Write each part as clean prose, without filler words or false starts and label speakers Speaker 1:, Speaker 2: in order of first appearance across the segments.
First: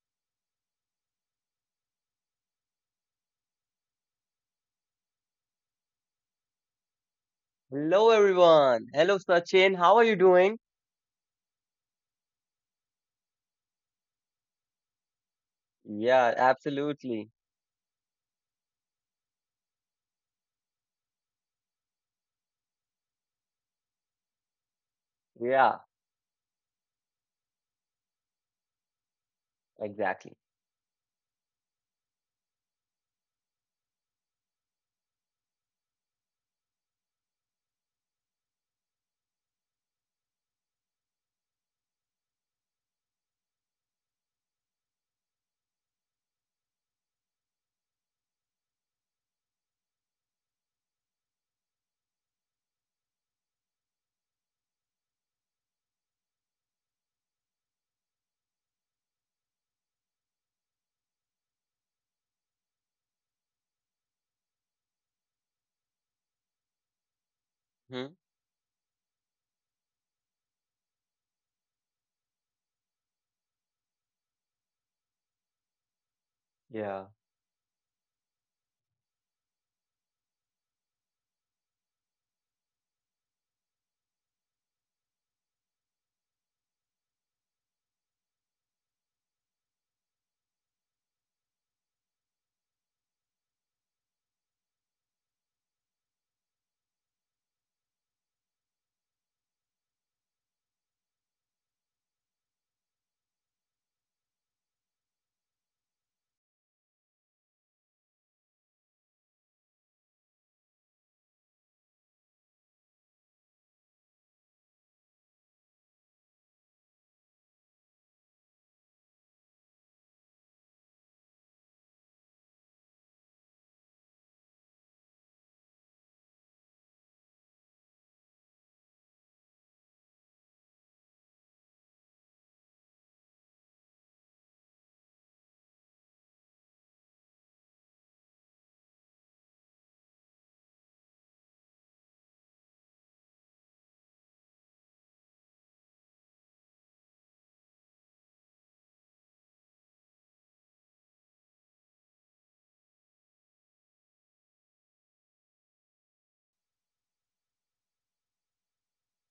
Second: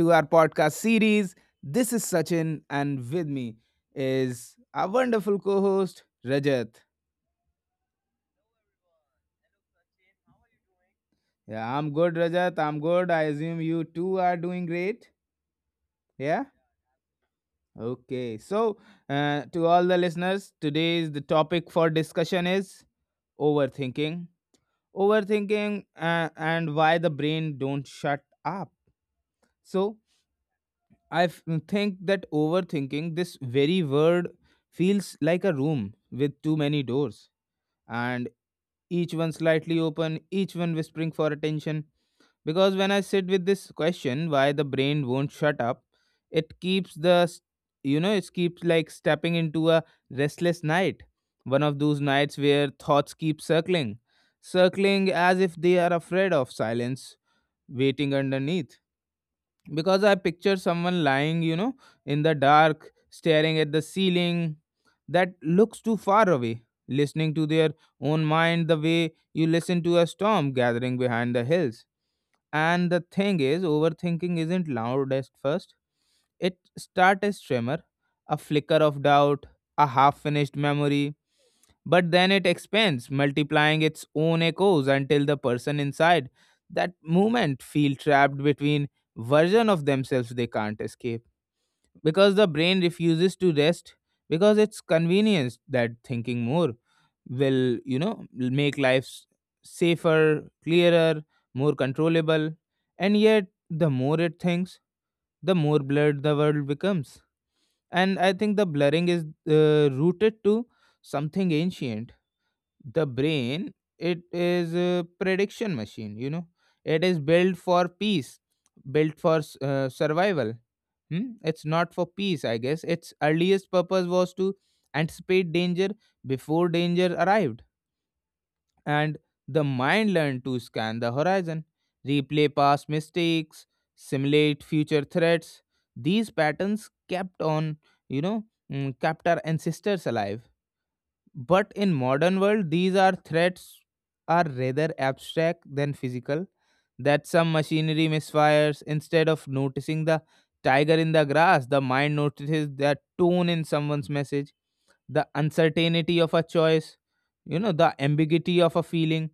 Speaker 1: to our podcast series. This is Sachin, and with me is our wonderful co host, Rajat.
Speaker 2: Hello, everyone. Hello, Sachin. How are you doing?
Speaker 1: Yeah, I'm good, Rajat. I'm good. I assume you too are doing great.
Speaker 2: Yeah,
Speaker 1: Yeah?
Speaker 2: absolutely.
Speaker 1: Okay. So, to all the listeners, today's the topic for discussion is overthinking.
Speaker 2: Yeah,
Speaker 1: Overthinking and why the brain don't shut up. So,
Speaker 2: exactly.
Speaker 1: I think that overthinking, this very word, feels like a room with too many doors, and each one slightly open, each one whispering for attention. Because when I sit with this question, why the brain won't shut up, it keeps the, s- you know, it keeps like stepping into a restless night. One of those nights where thoughts keep circling, circling as if they are afraid of silence waiting underneath, because I picture someone lying, in the dark, staring at the ceiling that looks too far away, listening to their
Speaker 2: Hmm?
Speaker 1: own mind the way you listen to a storm gathering behind the hills. And the thing is, overthinking isn't loud at first. It
Speaker 2: Yeah,
Speaker 1: starts as tremor, a flicker of doubt, a half finished memory, but then it expands, multiplying its own echoes until the person inside that moment feel trapped between version of themselves they can't escape, because the brain refuses to rest, because it's convenience that thinking more will, will make life safer, clearer, more controllable, and yet the more it thinks, the more blurred the world becomes. And I think the blurring is rooted to something ancient. The brain, it is a prediction machine, you know. It is built for peace, built for survival. Hmm? It's not for peace, I guess. Its earliest purpose was to anticipate danger before danger arrived. And the mind learned to scan the horizon, replay past mistakes, simulate future threats. These patterns kept on, you know, mm, kept our ancestors alive. But in modern world, these are threats are rather abstract than physical. That some machinery misfires. Instead of noticing the tiger in the grass, the mind notices that tone in someone's message, the uncertainty of a choice, the ambiguity of a feeling.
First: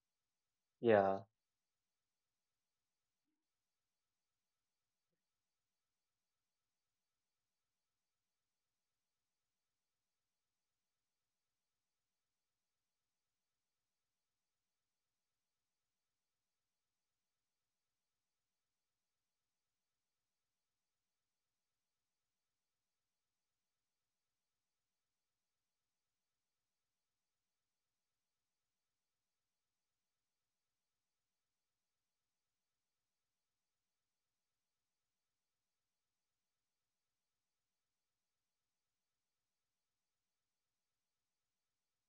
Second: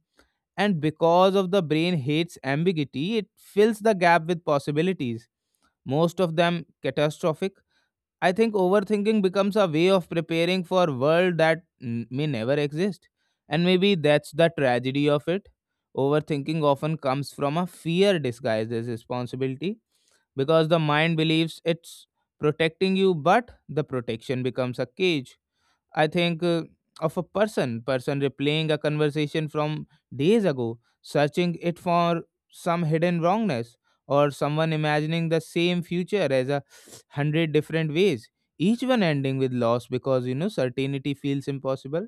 Speaker 1: And
Speaker 2: yeah,
Speaker 1: because of the brain hates ambiguity, it fills the gap with possibilities, most of them catastrophic. I think overthinking becomes a way of preparing for world that may never exist. And maybe that's the tragedy of it. Overthinking often comes from a fear disguised as responsibility, because the mind believes it's protecting you, but the protection becomes a cage. I think of a person replaying a conversation from days ago, searching it for some hidden wrongness, or someone imagining the same future as a hundred different ways, each one ending with loss because certainty feels impossible.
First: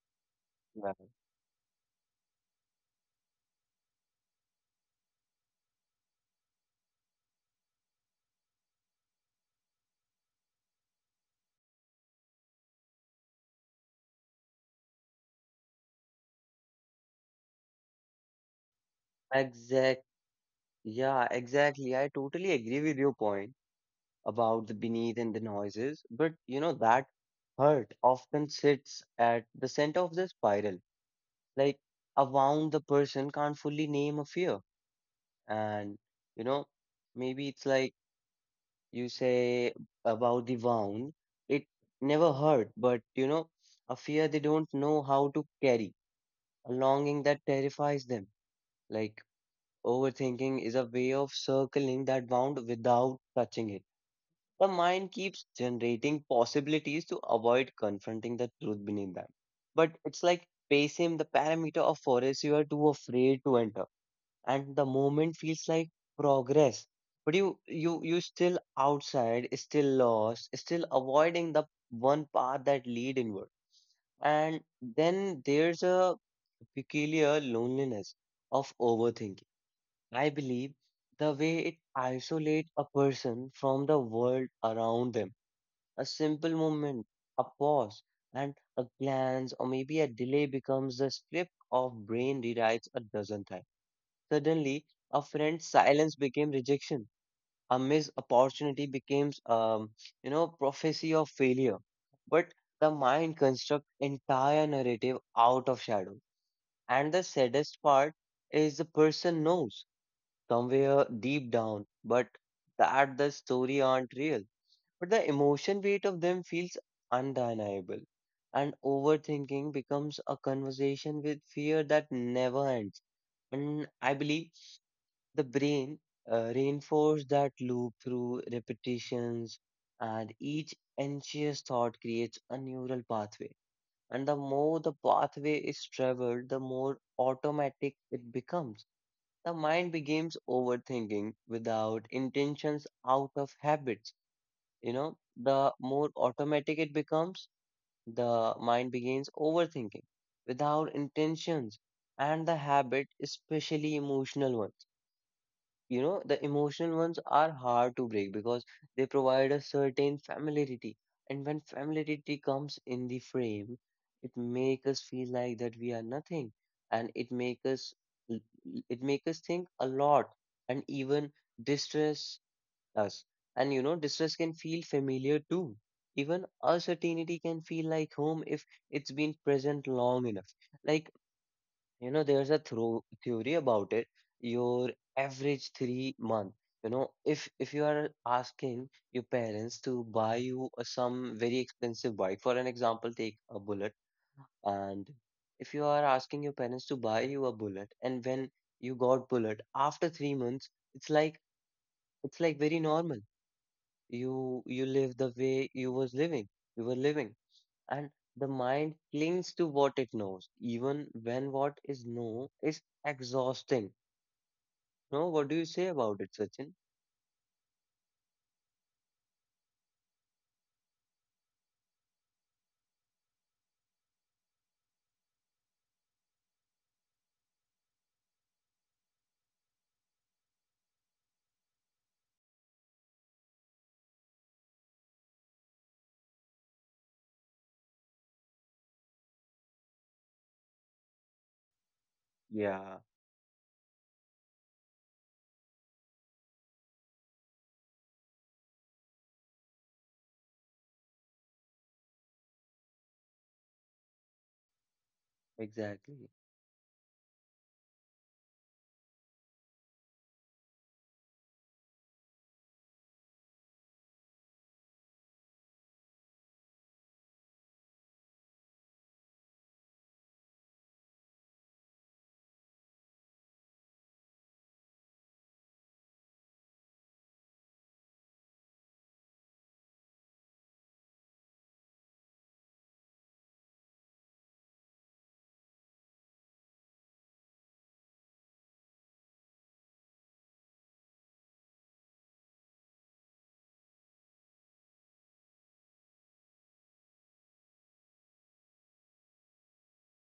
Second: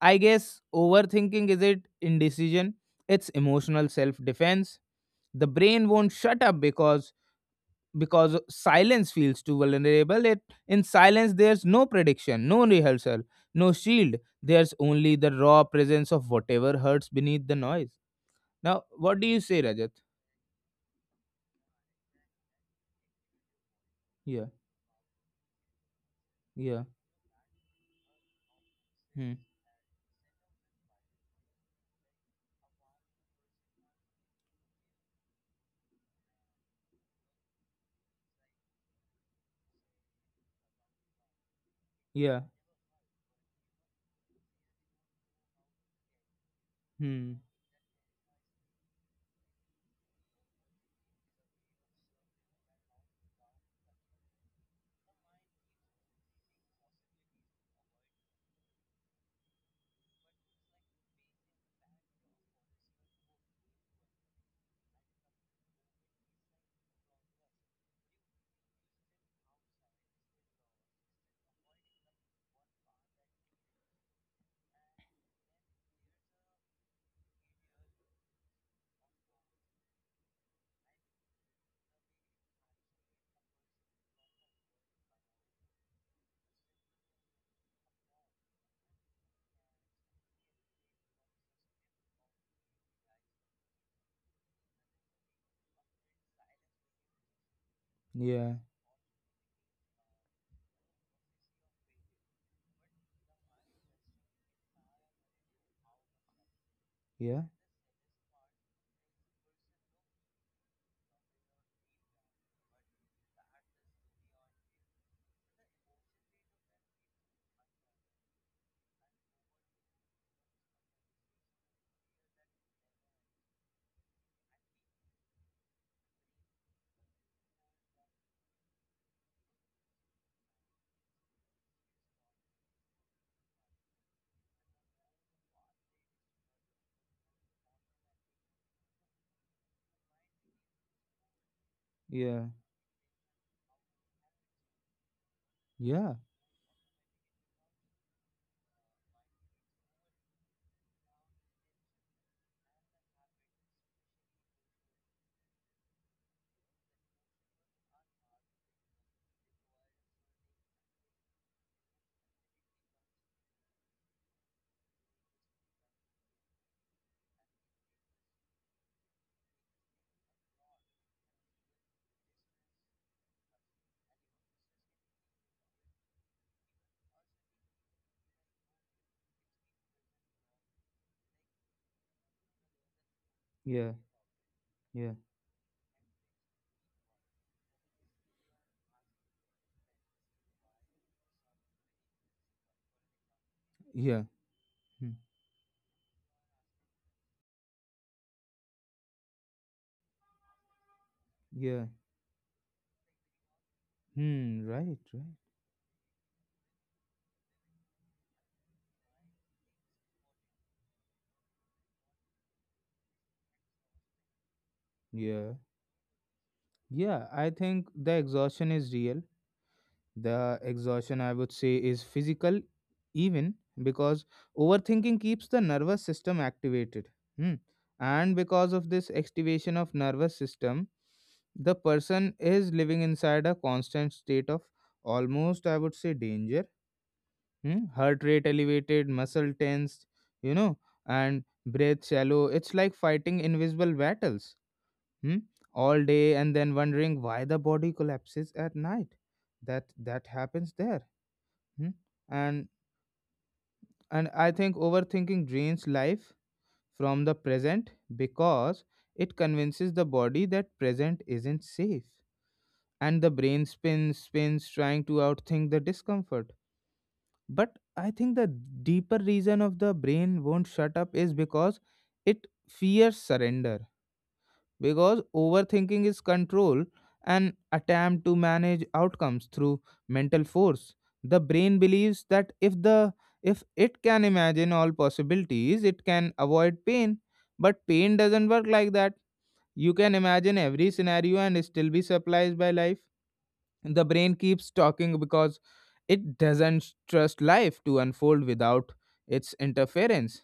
Speaker 1: I guess
Speaker 2: yeah.
Speaker 1: overthinking is it indecision, it's emotional self defense. The brain won't shut up because silence feels too vulnerable. It in silence there's no prediction, no rehearsal, no shield. There's only the raw presence of whatever hurts beneath the noise. Now, what do you say, Rajat?
Speaker 2: Exact. Yeah, exactly. I totally agree with your point
Speaker 1: Yeah,
Speaker 2: about the beneath and the noises. But
Speaker 1: yeah,
Speaker 2: that hurt often sits
Speaker 1: hmm,
Speaker 2: at the center of the spiral. Like, a wound, the person can't fully name a fear. And, you know, maybe it's like, you say about the wound, it never
Speaker 1: yeah,
Speaker 2: hurt, but a fear they don't know how to carry, a longing
Speaker 1: hmm,
Speaker 2: that terrifies them. Like overthinking is a way of circling that wound without touching it. The mind keeps generating possibilities to avoid confronting the truth beneath them. But it's like pacing the parameter of forest you are too afraid to enter, and the moment feels like progress, but you still outside, still lost, still avoiding the one path that lead inward. And then there's a peculiar loneliness of overthinking, I believe, the way it isolates a person from the world around them. A simple moment, a pause, and a glance, or maybe a delay becomes the slip of brain rewrites a dozen times. Suddenly, a friend's silence became rejection. A missed
Speaker 1: yeah,
Speaker 2: opportunity became, prophecy of failure. But the mind constructs entire narrative out of shadow. And the
Speaker 1: yeah,
Speaker 2: saddest part is the person knows somewhere deep down, but that the story aren't real. But the emotion weight of them feels undeniable. And overthinking becomes a conversation with fear that never ends. And I believe the brain reinforces that loop through repetitions, and each anxious thought creates a neural pathway. And the more the pathway is traveled, the more automatic it becomes. The mind begins overthinking without
Speaker 1: yeah,
Speaker 2: intentions out of habits. You know, the more
Speaker 1: yeah,
Speaker 2: automatic it becomes, the mind begins overthinking without intentions, and the habit, especially emotional one, the emotional ones are hard to break because they provide a certain familiarity. And when familiarity comes in the frame, it makes us feel like that we are nothing, and it makes us l- it makes us think a lot, and even distress us. And you know distress can feel familiar too, even uncertainty can feel like home if it's been present long enough. Like, you know, there's a thro theory
Speaker 1: yeah,
Speaker 2: about it. Your
Speaker 1: yeah,
Speaker 2: average 3 month. You know, if you are asking your parents to buy you a, some very expensive bike, for an example, take a bullet,
Speaker 1: yeah,
Speaker 2: and
Speaker 1: hmm,
Speaker 2: if you are asking your parents to buy you a bullet, and when you got bullet after 3 months, it's like,
Speaker 1: yeah,
Speaker 2: it's like very normal. You
Speaker 1: hmm,
Speaker 2: you
Speaker 1: right,
Speaker 2: live
Speaker 1: right,
Speaker 2: the way you was living. You were living, and the mind clings to what it knows, even when what is known is exhausting. No, what
Speaker 1: yeah,
Speaker 2: do you say about it, Sachin?
Speaker 1: yeah. I think the exhaustion is real. The exhaustion, I would say, is physical, even, because overthinking keeps the nervous system activated. Hmm. And because of this activation of nervous system, the person is living inside a constant state of, almost, I would say, danger. Hmm. Heart rate elevated, muscle tensed, you know, and breath shallow. It's like
Speaker 2: Yeah,
Speaker 1: fighting invisible battles, hmm, all day and then wondering why the body collapses at night. That happens there. Hmm? And and I think overthinking drains life
Speaker 2: exactly.
Speaker 1: from the present, because it convinces the body that present isn't safe, and the brain spins trying to outthink the discomfort. But I think the deeper reason of the brain won't shut up is because it fears surrender, because overthinking is control, an attempt to manage outcomes through mental force. The brain believes that if it can imagine all possibilities it can avoid pain. But pain doesn't work like that. You can imagine every scenario and still be surprised by life. The brain keeps talking because it doesn't trust life to unfold without its interference.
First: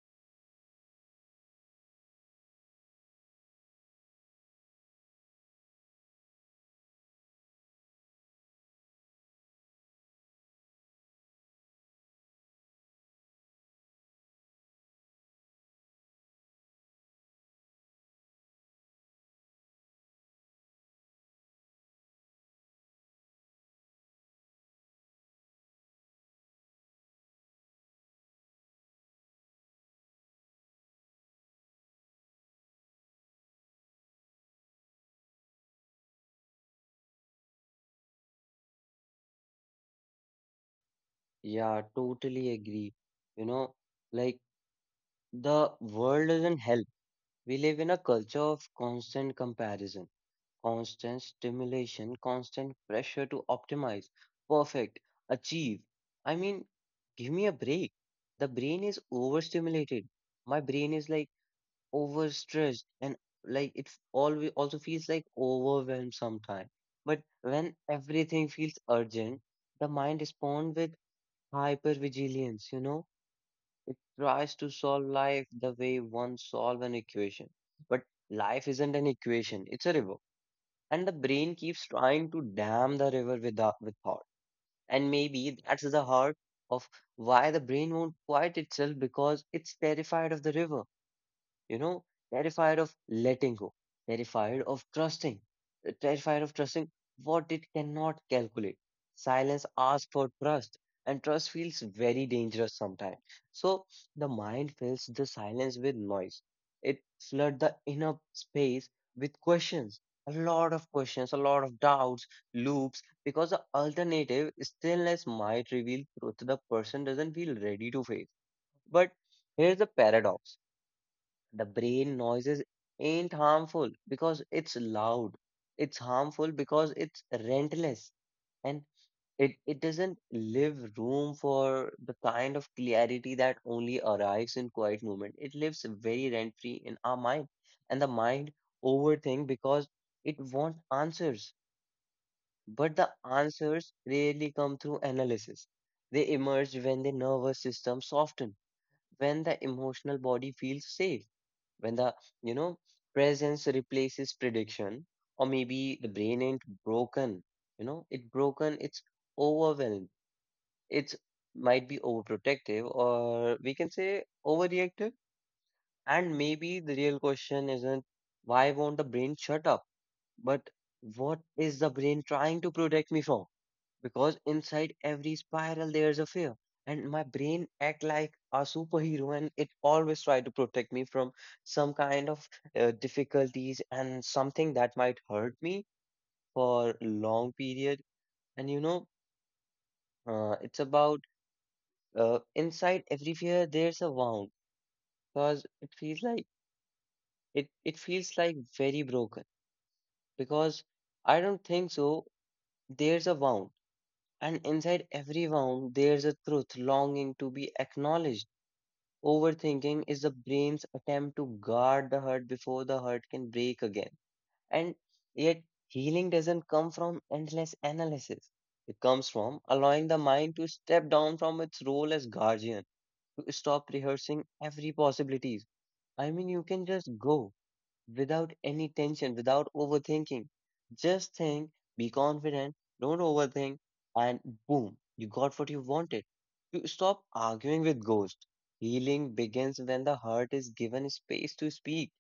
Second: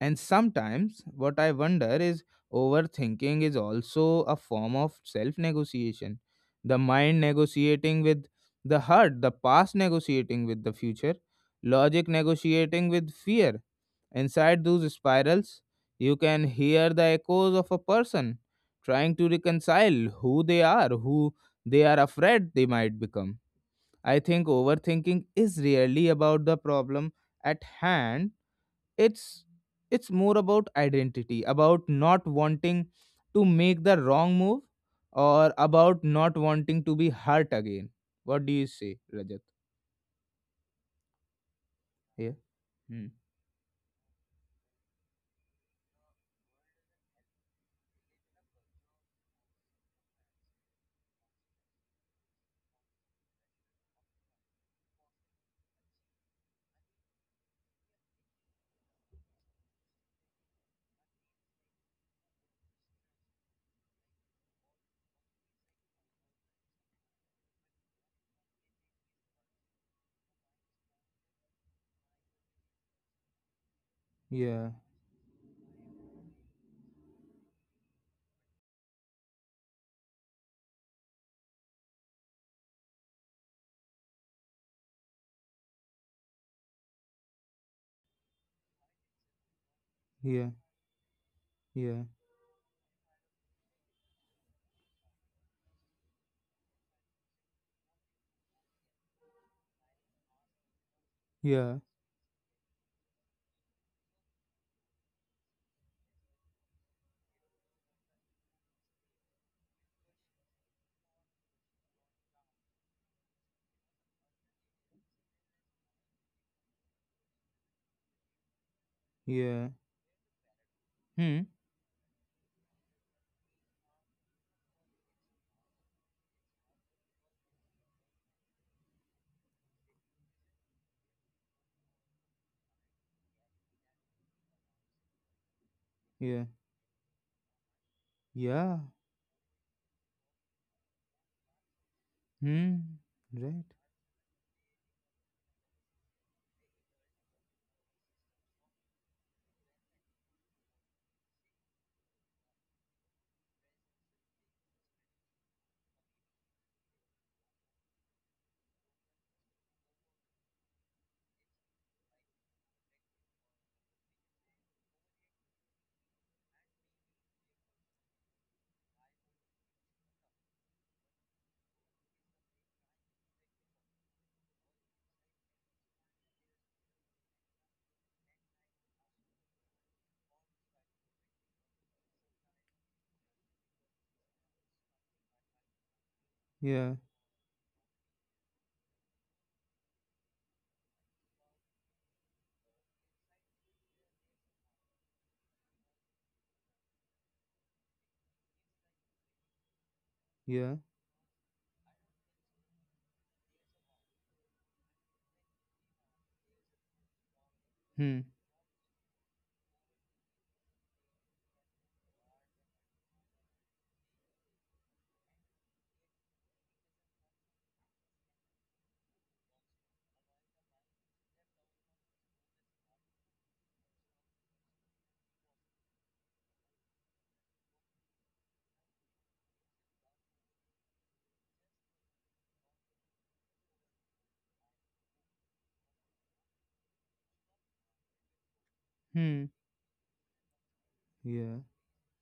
Speaker 1: And sometimes what I wonder is, overthinking is also a form of self negotiation. The mind negotiating with the heart, the past negotiating with the future, logic negotiating with fear. Inside those spirals, you can hear the echoes of a person trying to reconcile who they are afraid they might become. I think overthinking is really about the problem at hand. it's it's more about identity, about not wanting to make the wrong move, or about not wanting to be hurt again. What do you say, Rajat?
Speaker 2: Yeah,
Speaker 1: Yeah,
Speaker 2: totally agree.
Speaker 1: hmm,
Speaker 2: You know, like the world doesn't help. We live in a culture of constant comparison, constant stimulation, constant pressure to optimize, perfect, achieve. I mean, give me a break. The brain is overstimulated. My brain is like overstressed, and like it always also feels like overwhelmed sometimes. But when everything feels urgent, the mind responds with hypervigilance, you know? It tries
Speaker 1: yeah,
Speaker 2: to solve life the way one solve an equation. But life isn't an equation, it's a river. And the brain keeps trying to dam the river without with thought. And maybe that's the heart of why the brain won't quiet itself because it's terrified of
Speaker 1: yeah,
Speaker 2: the river, you
Speaker 1: yeah,
Speaker 2: know, terrified of letting go, terrified of trusting, terrified of trusting what it cannot calculate. Silence asks for trust, and trust
Speaker 1: yeah,
Speaker 2: feels very dangerous sometimes. So the mind fills the silence with noise. It floods the inner space with questions, a lot of questions, a lot of doubts, loops, because the alternative stillness might reveal truth the person doesn't feel ready to face. But
Speaker 1: yeah,
Speaker 2: here's the paradox:
Speaker 1: hmm,
Speaker 2: the brain noises ain't harmful because it's loud. It's harmful because it's rentless, and it doesn't leave room for the kind of clarity that only arrives in quiet movement. It lives very
Speaker 1: yeah,
Speaker 2: rent free in our mind. And the mind
Speaker 1: yeah,
Speaker 2: overthink because it wants answers. But
Speaker 1: hmm,
Speaker 2: the
Speaker 1: right,
Speaker 2: answers rarely come through analysis. They emerge when the nervous system softens, when the emotional body feels safe, when the, you know, presence replaces prediction. Or maybe the brain ain't broken, you know it broken, it's overwhelmed, it's might be overprotective, or we can say overreactive. And maybe the real question isn't why won't the brain shut up, but what is the brain trying to protect me from? Because inside every spiral there's a fear, and my brain act like a superhero, and it always try to protect me from some kind of difficulties and something that might hurt me
Speaker 1: yeah,
Speaker 2: for long period. And you know, it's about inside every fear there's a wound. Because it feels like, it feels like very broken
Speaker 1: yeah,
Speaker 2: because I don't think so, there's a wound, and inside every wound there's a truth longing to be
Speaker 1: hmm,
Speaker 2: acknowledged. Overthinking is the brain's attempt to guard the hurt before the hurt can break again. And yet, healing doesn't come from endless analysis. It comes from allowing the mind to step down from its role as guardian, to stop rehearsing every possibilities. I mean, you can just go without any tension, without overthinking. Just think, be confident, don't overthink, and boom, you got what you wanted. You stop arguing with ghosts. Healing
Speaker 1: hmm,
Speaker 2: begins when the heart is given space
Speaker 1: yeah,
Speaker 2: to speak.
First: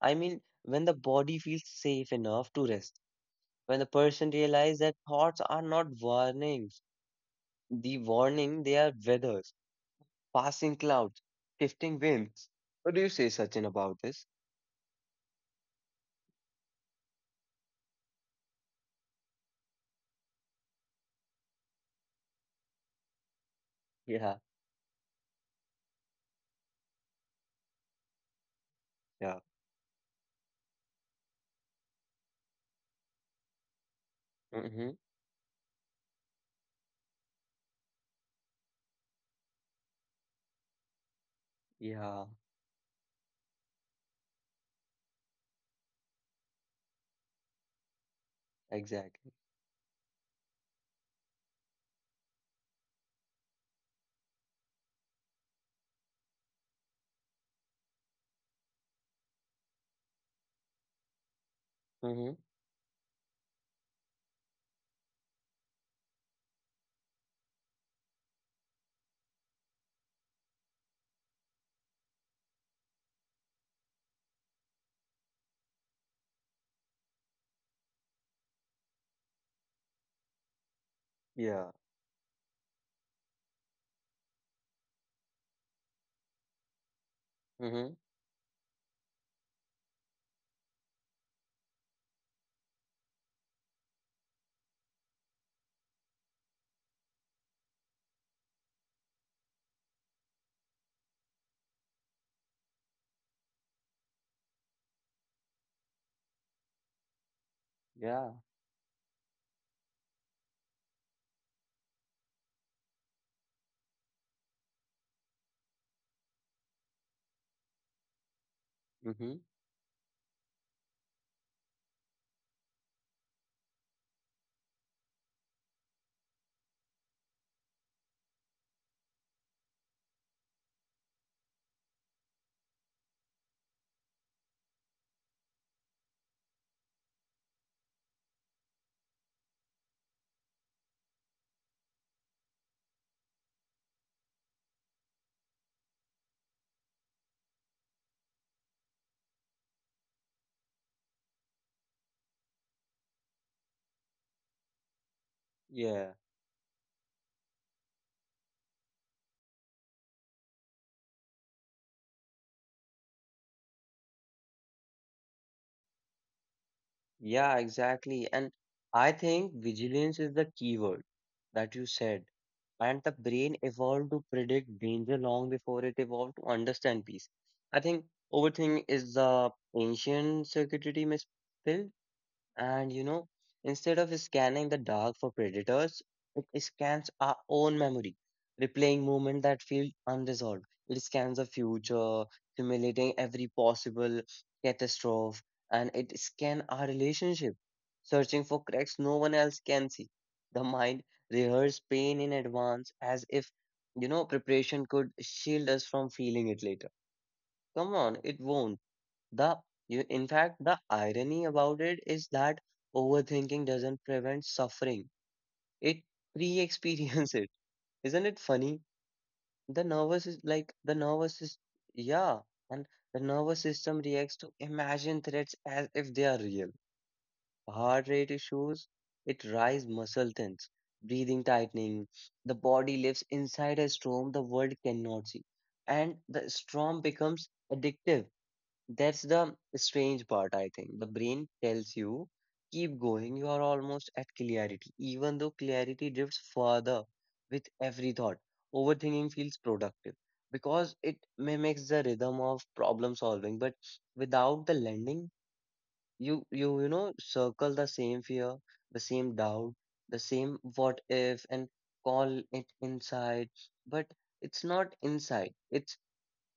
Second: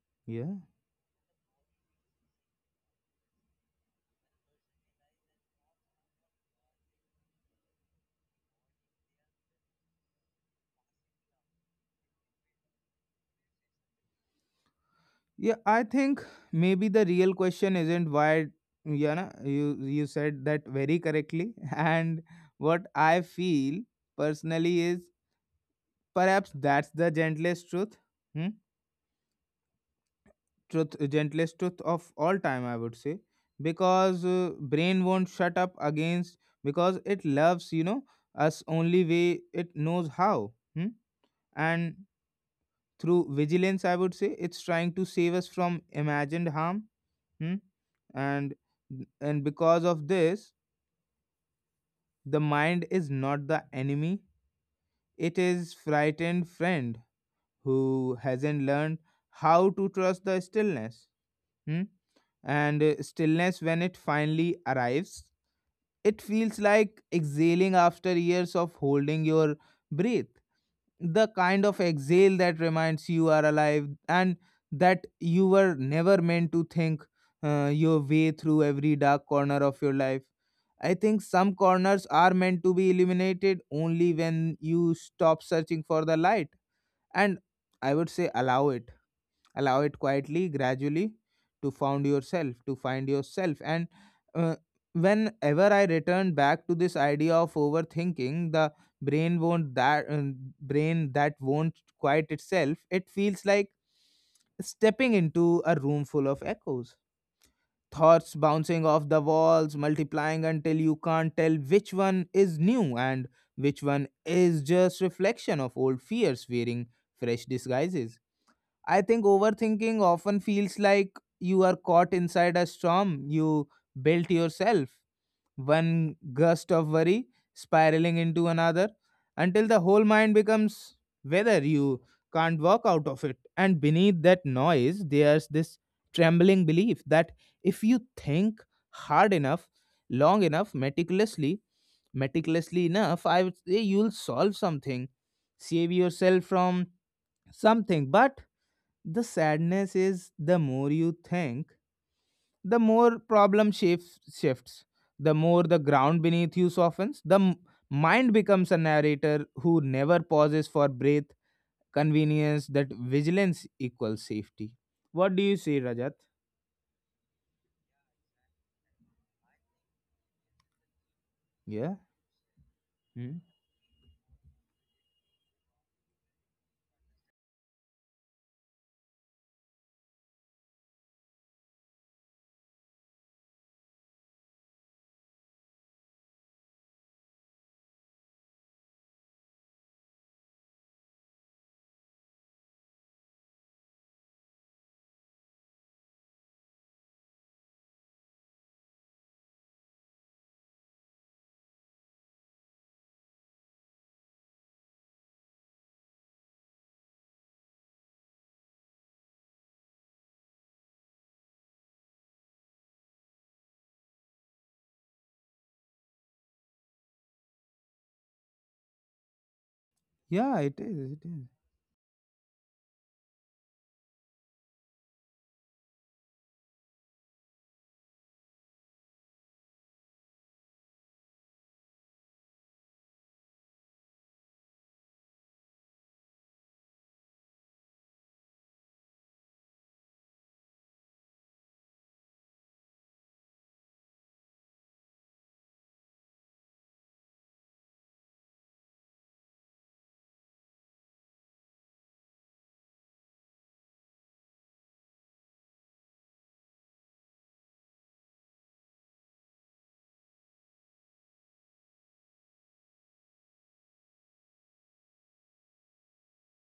Speaker 2: I mean,
Speaker 1: yeah.
Speaker 2: when the body feels safe enough to rest, when the person realizes that thoughts are not warnings, the warning they are weathers, passing clouds, shifting winds. What do you say, Sachin, about this?
Speaker 1: Yeah, I think maybe the real question isn't why. You know, you said that very correctly and what I feel
Speaker 2: Yeah,
Speaker 1: personally is perhaps that's the gentlest truth, hmm?
Speaker 2: yeah,
Speaker 1: Truth, gentlest truth of all time, I would say, because
Speaker 2: mm-hmm,
Speaker 1: brain won't shut up against because it loves, you know, us only way it knows how, hmm? And
Speaker 2: yeah.
Speaker 1: through vigilance, I would say, it's trying to save us from imagined harm, hmm? and
Speaker 2: Exactly.
Speaker 1: and because of this, the mind is not the enemy. It is frightened friend who hasn't learned how to trust the stillness, hmm?
Speaker 2: Mm-hmm.
Speaker 1: And stillness, when it finally arrives, it feels like exhaling after years of holding your breath. The kind of exhale that reminds you are alive and that you were never meant to think your way through every dark corner of your life. I think some
Speaker 2: Yeah.
Speaker 1: corners are meant to be illuminated only when you stop searching for the light. And
Speaker 2: Mm-hmm.
Speaker 1: I would say allow it, allow it quietly, gradually, to found yourself, to find yourself. And uh, whenever I return back to this idea of overthinking, the brain won't that um, brain that won't quiet itself, it feels like stepping into a room full of echoes,
Speaker 2: Yeah.
Speaker 1: thoughts bouncing off the walls multiplying until you can't tell which one is new and which one is just reflection of old fears wearing fresh disguises. I think
Speaker 2: Mm-hmm.
Speaker 1: overthinking often feels like you are caught inside a storm you built yourself. One gust of worry spiraling into another until the whole mind becomes whether you can't walk out of it. And beneath that noise, there's this trembling belief that if you think hard enough, long enough, meticulously enough, I would say, you'll solve something, save yourself from something. But the sadness is, the more you think, the more problem shifts, the more the
Speaker 2: Yeah.
Speaker 1: ground beneath you softens, the mind becomes a narrator who never pauses for breath, convenience that vigilance equals safety. What do you say, Rajat?
Speaker 2: Yeah, exactly. And I think vigilance is the key word that you
Speaker 1: Yeah?
Speaker 2: said. And the
Speaker 1: Hmm?
Speaker 2: brain evolved to predict danger long before it evolved to understand peace. I think overthink is the ancient circuitry misspell. And you know, instead of scanning the dark for predators, it scans our own memory, replaying moments that feel unresolved. It scans the future, simulating every possible catastrophe, and it scans our relationship, searching for cracks no one else can see. The mind rehearses pain in advance as if, you know, preparation could shield us from feeling it later. Come on, it won't. The in fact, the irony about it is that overthinking doesn't prevent suffering. It pre-experience it. Isn't it funny? The nervous is
Speaker 1: Yeah,
Speaker 2: like
Speaker 1: it
Speaker 2: the
Speaker 1: is. It
Speaker 2: nervous
Speaker 1: is.
Speaker 2: is, yeah, and the nervous system reacts to imagined threats as if they are real. Heart rate issues, it rise muscle tense, breathing tightening. The body lives inside a storm the world cannot see, and the storm becomes addictive. That's the strange part, I think. The brain tells you, keep going, you are almost at clarity, even though clarity drifts further with every thought. Overthinking feels productive because it mimics the rhythm of problem solving, but without the landing, you know, circle the same fear, the same doubt, the same what if, and call it insight. But it's not insight. It's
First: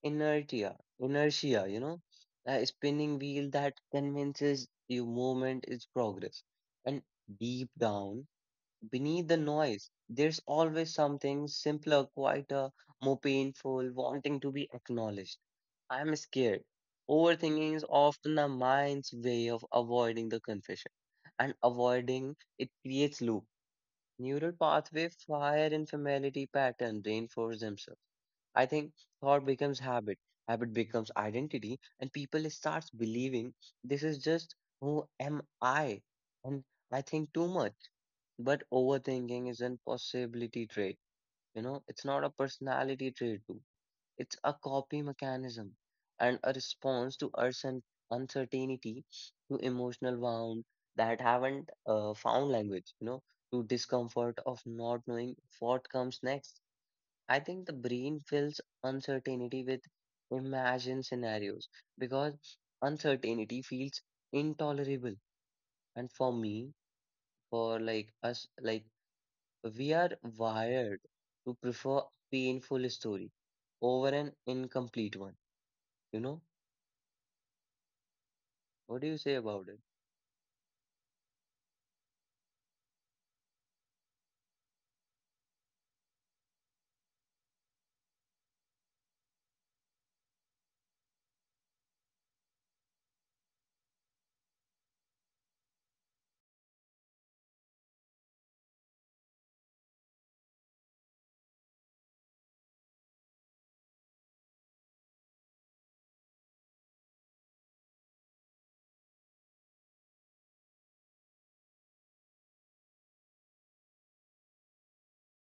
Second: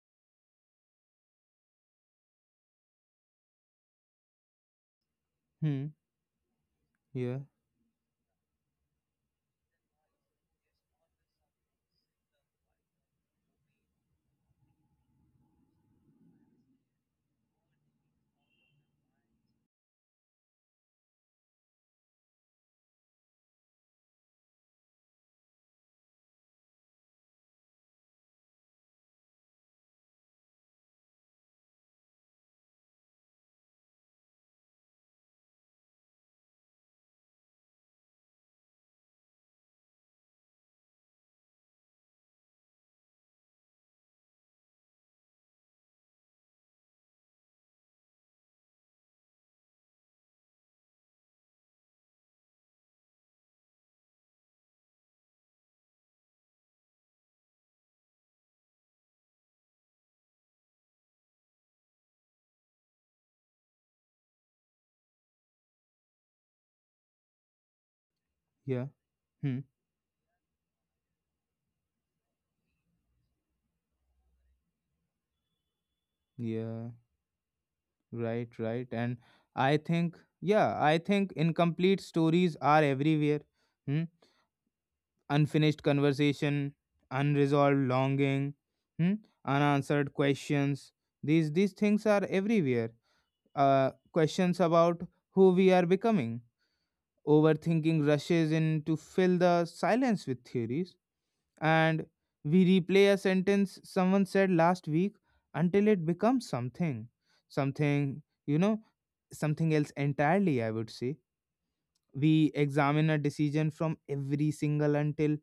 Speaker 2: inertia, inertia, you know, a spinning wheel that convinces you movement
Speaker 1: Hmm.
Speaker 2: is progress. And
Speaker 1: Yeah.
Speaker 2: deep down, beneath the noise, there's always something simpler, quieter, more painful, wanting to be acknowledged. I'm scared. Overthinking is often our mind's way of avoiding the confession. And avoiding it creates loop. Neural pathway fire and familiarity pattern reinforce themselves. I think thought becomes habit, habit becomes identity, and people starts believing this is just who am I, and I think too much. But overthinking is an possibility trait. You know, it's not a personality trait too. It's a copy mechanism and a response to uncertainty, to emotional wound that haven't found language. You know, to discomfort of not knowing what comes next. I think the brain fills uncertainty with imagined scenarios because uncertainty feels intolerable. And for me, for like us, like
Speaker 1: Yeah. Hmm.
Speaker 2: we are wired to prefer painful story over an incomplete one. You know,
Speaker 1: Yeah, right, right.
Speaker 2: what do you
Speaker 1: And
Speaker 2: say about it?
Speaker 1: I think, yeah, I think incomplete stories are everywhere. Hmm. Unfinished conversation, unresolved longing, hmm, unanswered questions. These things are everywhere. Questions about who we are becoming. Overthinking rushes in to fill the silence with theories, and we replay a sentence someone said last week until it becomes something, something, you know, something else entirely, I would say. We examine a decision from every single until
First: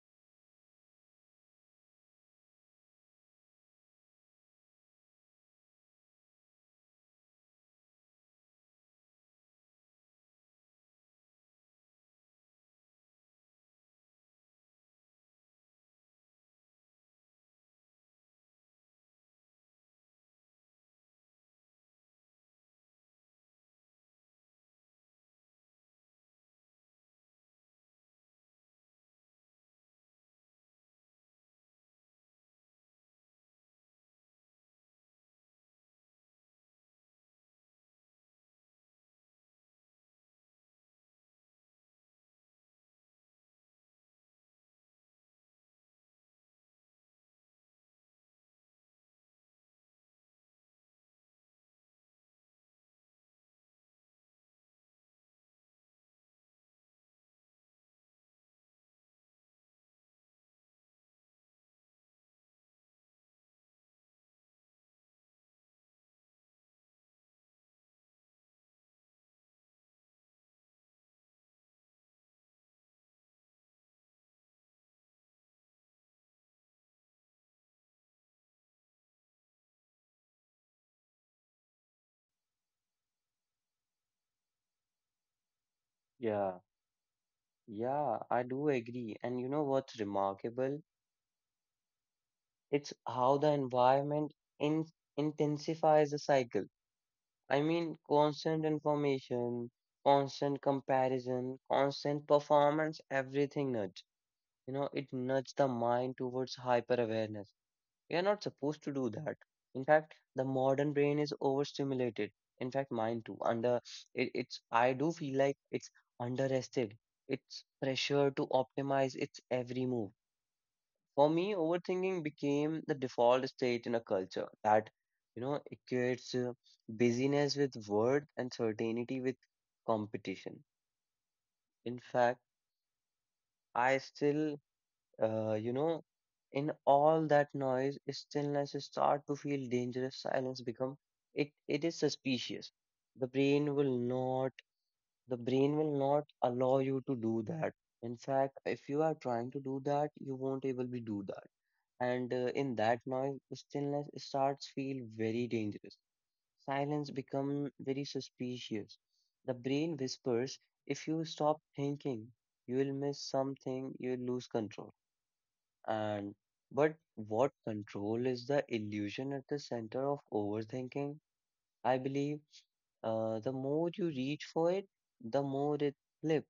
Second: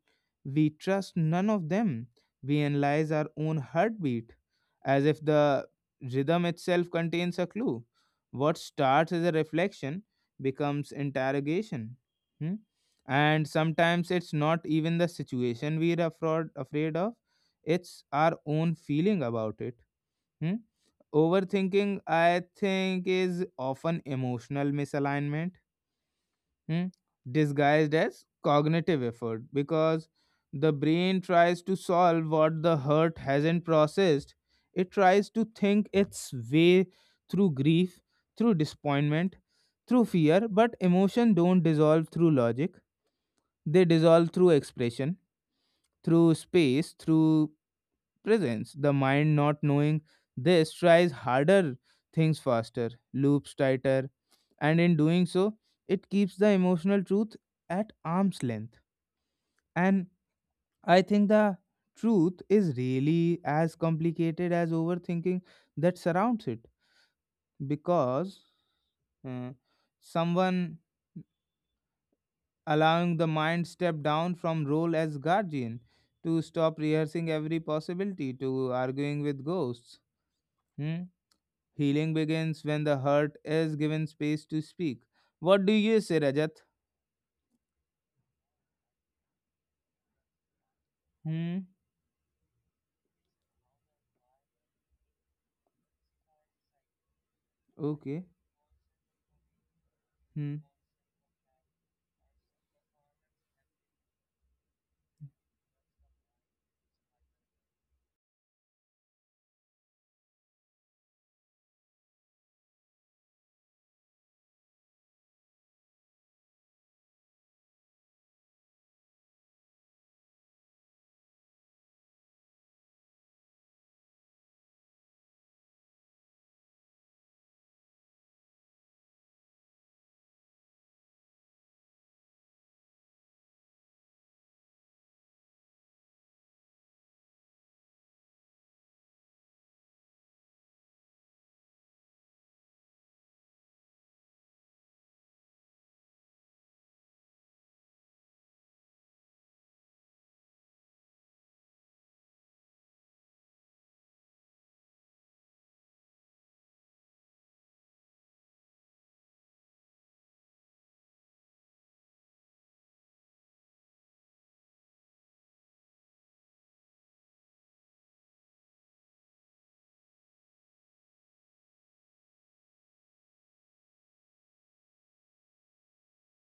Speaker 1: we trust none of them. We analyze our own heartbeat as if the rhythm itself contains a clue. What starts as a reflection becomes interrogation. Hmm? And sometimes it's not even the situation we're afraid of, it's our own feeling about it. Hmm? Overthinking, I think, is often emotional misalignment, hmm, disguised as cognitive effort, because the brain tries to solve what the hurt hasn't processed. It tries to think its way through grief, through disappointment, through fear, but emotion don't dissolve through logic. They dissolve through expression, through space, through presence. The mind, not knowing this, tries harder, things faster, loops tighter, and in doing so, it keeps the emotional truth at arm's length. And I think the truth is really as complicated as overthinking that surrounds it, because uh, someone allowing the mind step down from role as guardian, to stop rehearsing every possibility, to arguing with ghosts, hmm? Healing begins when the heart is given space to speak. What do you say,
Speaker 2: Yeah,
Speaker 1: Rajat?
Speaker 2: yeah, I do agree. And you know what's remarkable?
Speaker 1: Hmm.
Speaker 2: It's how the environment in intensifies the cycle. I mean,
Speaker 1: Okay.
Speaker 2: constant information,
Speaker 1: Hmm.
Speaker 2: constant comparison, constant performance, everything nudge. You know, it nudges the mind towards hyper awareness. We are not supposed to do that. In fact, the modern brain is overstimulated. In fact, mine too. Under it, it's, I do feel like it's underrested. It's pressure to optimize its every move. For me, overthinking became the default state in a culture that, you know, equates busyness with worth and certainty with competition. In fact, I still, you know, in all that noise, stillness start to feel dangerous. Silence become it. It is suspicious. The brain will not the brain will not allow you to do that. In fact, if you are trying to do that, you won't able to do that. And In that noise, stillness starts feel very dangerous. Silence become very suspicious. The brain whispers, if you stop thinking, you will miss something, you will lose control. And but what control is the illusion at the center of overthinking? I believe the more you reach for it, the more it flips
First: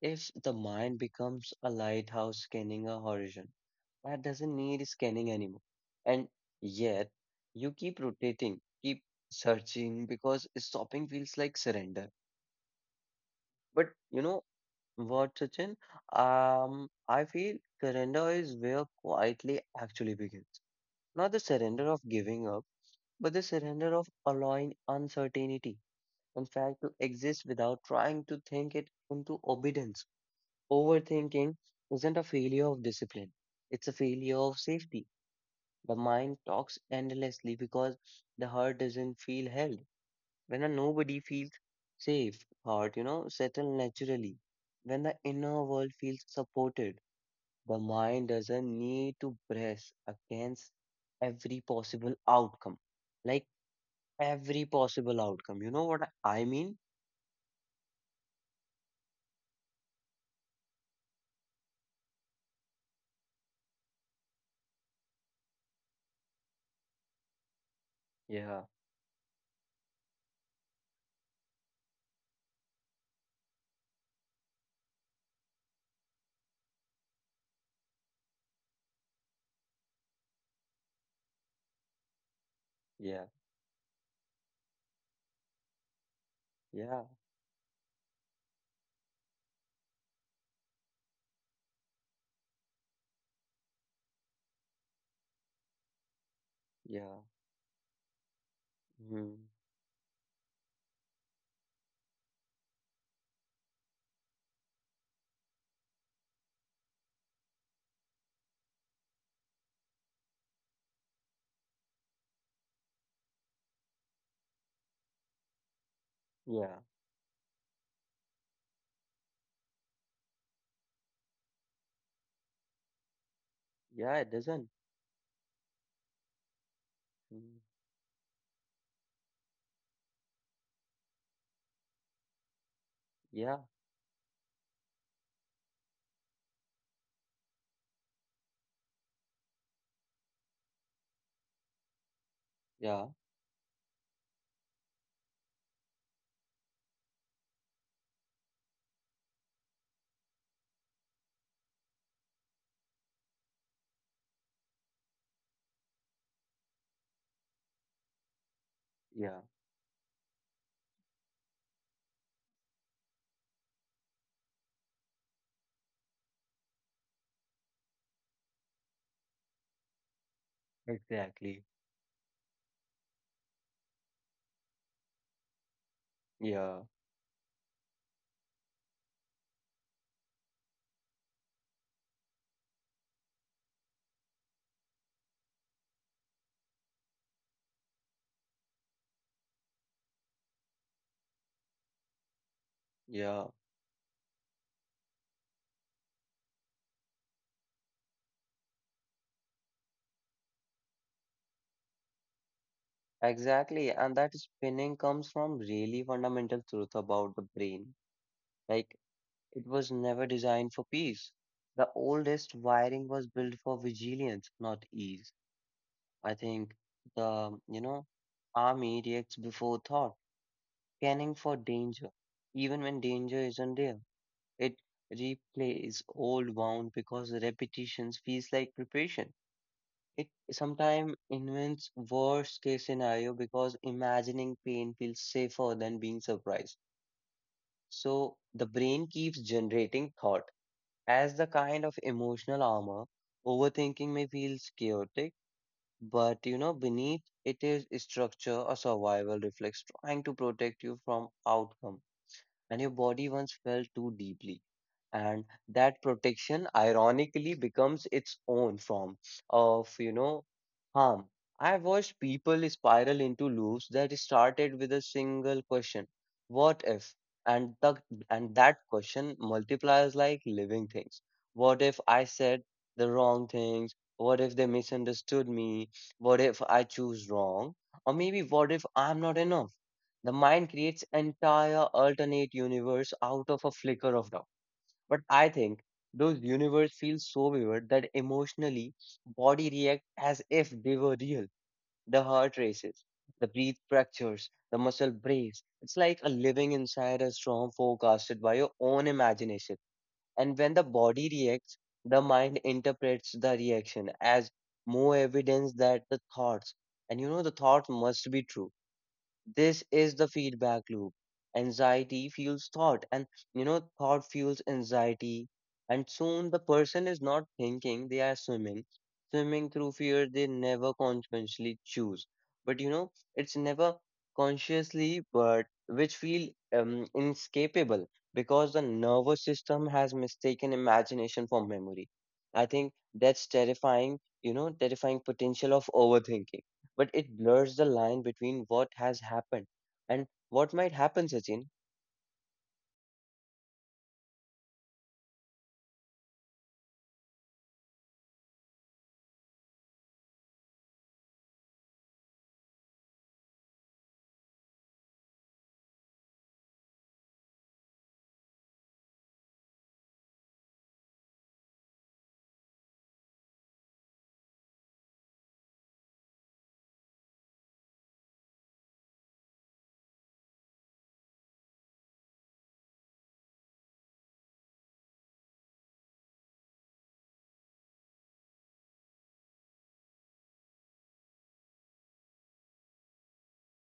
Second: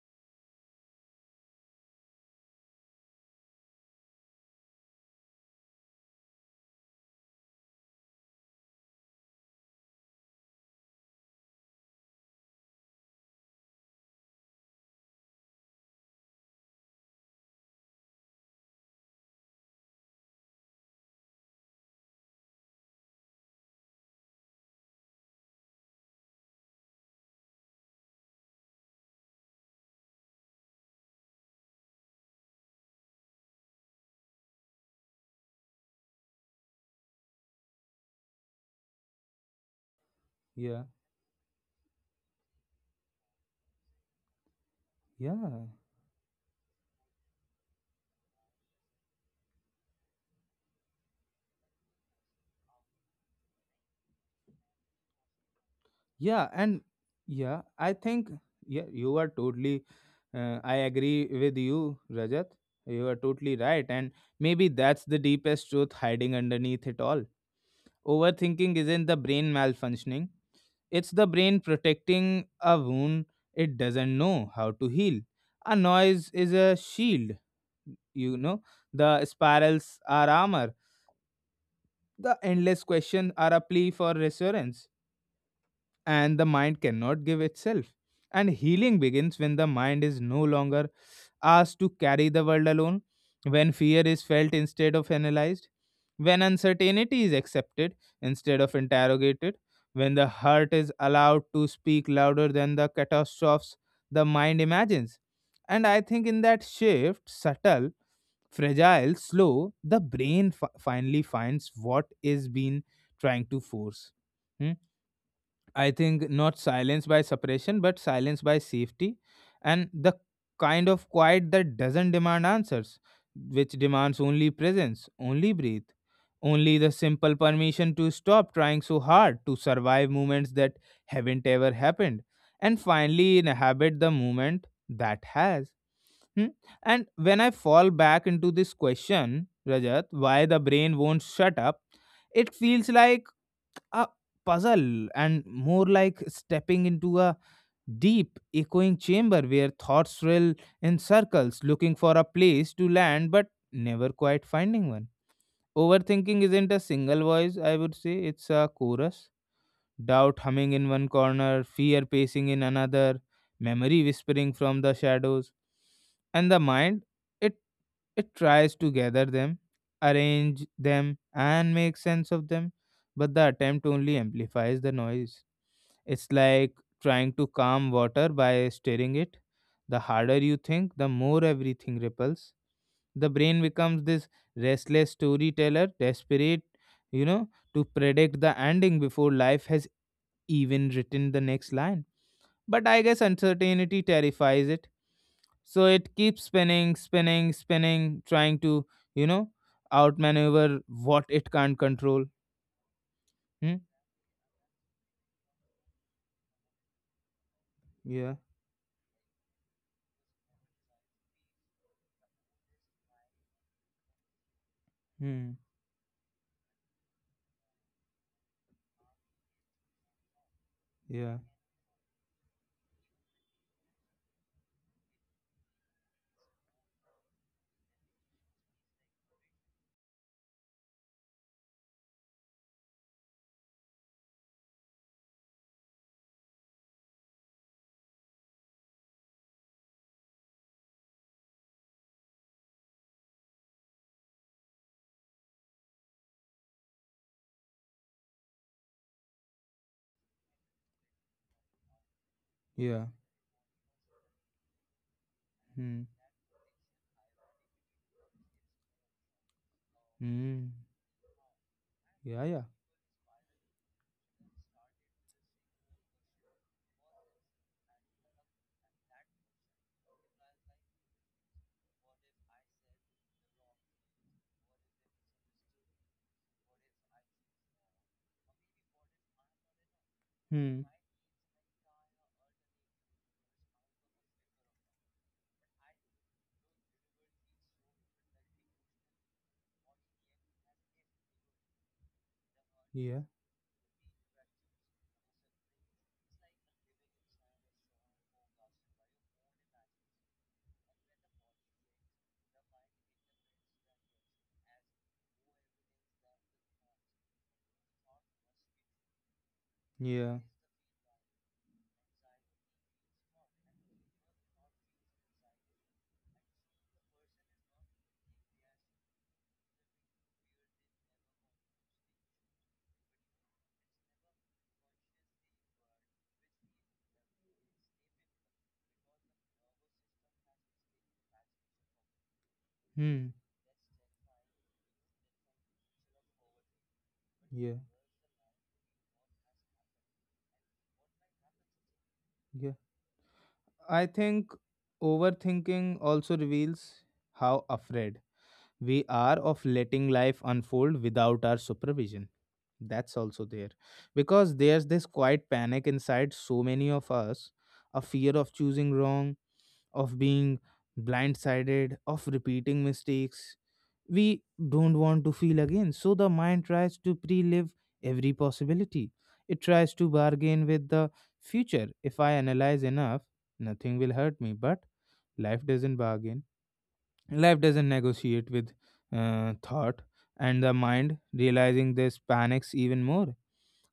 Speaker 2: if the mind becomes a lighthouse scanning a horizon, that doesn't need scanning anymore. And yet, you keep rotating, keep searching because stopping feels like surrender. But you know what, Sachin? I feel surrender is where quietly actually begins. Not the surrender of giving up, but the surrender of allowing uncertainty, in fact, to exist without trying to think it into obedience. Overthinking isn't a failure of discipline, it's a failure of safety. The mind talks endlessly because the heart doesn't feel held. When a
Speaker 1: Yeah.
Speaker 2: nobody feels safe, heart, you know, settle naturally. When the inner
Speaker 1: Yeah.
Speaker 2: world feels supported, the mind doesn't need to brace against every possible outcome. Like every possible outcome. You know what I
Speaker 1: Yeah.
Speaker 2: mean?
Speaker 1: And yeah, I think, yeah, you are totally. I agree with you, Rajat. You are totally right, and maybe that's the deepest truth hiding underneath it all.
Speaker 2: Yeah,
Speaker 1: Overthinking isn't the brain malfunctioning; it's the brain protecting a wound it doesn't know how to heal. A noise is a shield, you know the spirals are armor, the endless
Speaker 2: yeah,
Speaker 1: questions are a plea for reassurance and the mind
Speaker 2: yeah,
Speaker 1: cannot give itself, and healing begins when the mind is no longer asked to carry the world alone, when fear is felt instead of analyzed, when
Speaker 2: yeah.
Speaker 1: uncertainty is accepted instead of
Speaker 2: Mhm.
Speaker 1: interrogated, when the heart is allowed to speak louder than the catastrophes the mind imagines. And I think in that shift, subtle, fragile, slow, the brain finally finds what is been trying to force. Hmm? I think not
Speaker 2: Yeah,
Speaker 1: silence by suppression, but silence by safety, and the kind of quiet that doesn't demand answers, which
Speaker 2: yeah,
Speaker 1: demands
Speaker 2: it
Speaker 1: only
Speaker 2: doesn't.
Speaker 1: presence, only breathe, only the simple permission to stop trying so hard to survive moments that haven't ever happened, and finally
Speaker 2: Yeah,
Speaker 1: inhabit the moment that has. Hmm? And when I fall back into this question, Rajat, why the brain won't shut up, it feels
Speaker 2: yeah,
Speaker 1: like a puzzle and more like stepping into a deep, echoing chamber where thoughts swirl in circles, looking for a place to land but never quite finding one. Overthinking isn't a single voice, I would say, it's a chorus,
Speaker 2: yeah,
Speaker 1: doubt humming in one corner, fear pacing in another, memory whispering from the shadows, and the mind, it it tries to gather them, arrange them,
Speaker 2: exactly.
Speaker 1: and make sense of them, but the attempt only amplifies the noise. It's like
Speaker 2: Yeah,
Speaker 1: trying to calm water by stirring it. The harder you think, the more everything ripples. The brain becomes this restless storyteller, desperate, you know, to predict the ending before life has even written the next line. But I guess
Speaker 2: yeah,
Speaker 1: uncertainty terrifies it. So it keeps spinning, spinning, spinning, trying to, you know, outmaneuver what it can't control. Hmm?
Speaker 2: exactly. And that spinning comes from really fundamental truth about the brain.
Speaker 1: Yeah.
Speaker 2: Like it was never designed for peace. The oldest wiring was built for vigilance, not ease.
Speaker 1: Hmm.
Speaker 2: I think the, you know, army reacts before thought, scanning
Speaker 1: Yeah.
Speaker 2: for danger, even when danger isn't there. It replays old wound because repetitions feels like preparation. It sometimes invents worst case scenario because imagining pain feels safer than being surprised. So the brain keeps generating thought as the kind of emotional armor. Overthinking may feel chaotic, but you know, beneath it is structure a survival reflex trying to protect you from outcome and your
Speaker 1: Yeah.
Speaker 2: body once felt too deeply. And that
Speaker 1: Hmm.
Speaker 2: protection ironically becomes its own form of, you know,
Speaker 1: Hmm.
Speaker 2: harm. I've watched
Speaker 1: Yeah. Yeah.
Speaker 2: people spiral into loops that started with a single question, what if? And, the, and that question multiplies like living things. What if I said the wrong things? What if they misunderstood me? What if I choose wrong? Or maybe what if I'm not enough? The mind
Speaker 1: Hmm.
Speaker 2: creates entire alternate universe out of a flicker of doubt. But I think those universe feel so vivid that emotionally body react as if they were real. The heart races,
Speaker 1: Yeah.
Speaker 2: the breath fractures, the muscle breaks. It's like a living inside a storm forecasted by your own imagination. And when the body reacts, the mind interprets the reaction as more evidence that the thoughts and you know the thoughts must be true this is the
Speaker 1: Yeah.
Speaker 2: feedback loop. Anxiety fuels thought, and you know, thought fuels anxiety. And soon the person is not thinking, they are swimming, swimming through fear they never consciously choose. But you know, it's never consciously, but which feel inescapable because the nervous system has mistaken imagination for memory. I think
Speaker 1: Hmm.
Speaker 2: that's terrifying, you know, terrifying potential of overthinking but it
Speaker 1: Yeah.
Speaker 2: blurs the line between what has happened and what might happen, Sachin.
Speaker 1: Yeah. I think overthinking also reveals how afraid we are of letting life unfold without our supervision. That's also there. Because there's this quiet panic inside so many of us, a fear of choosing wrong, of being blindsided, of repeating mistakes we don't want to feel again. So the mind tries to pre live every possibility. It tries to bargain with the future. If I analyze enough, nothing will hurt me. But life doesn't bargain. Life doesn't negotiate with thought, and the mind, realizing this, panics even more.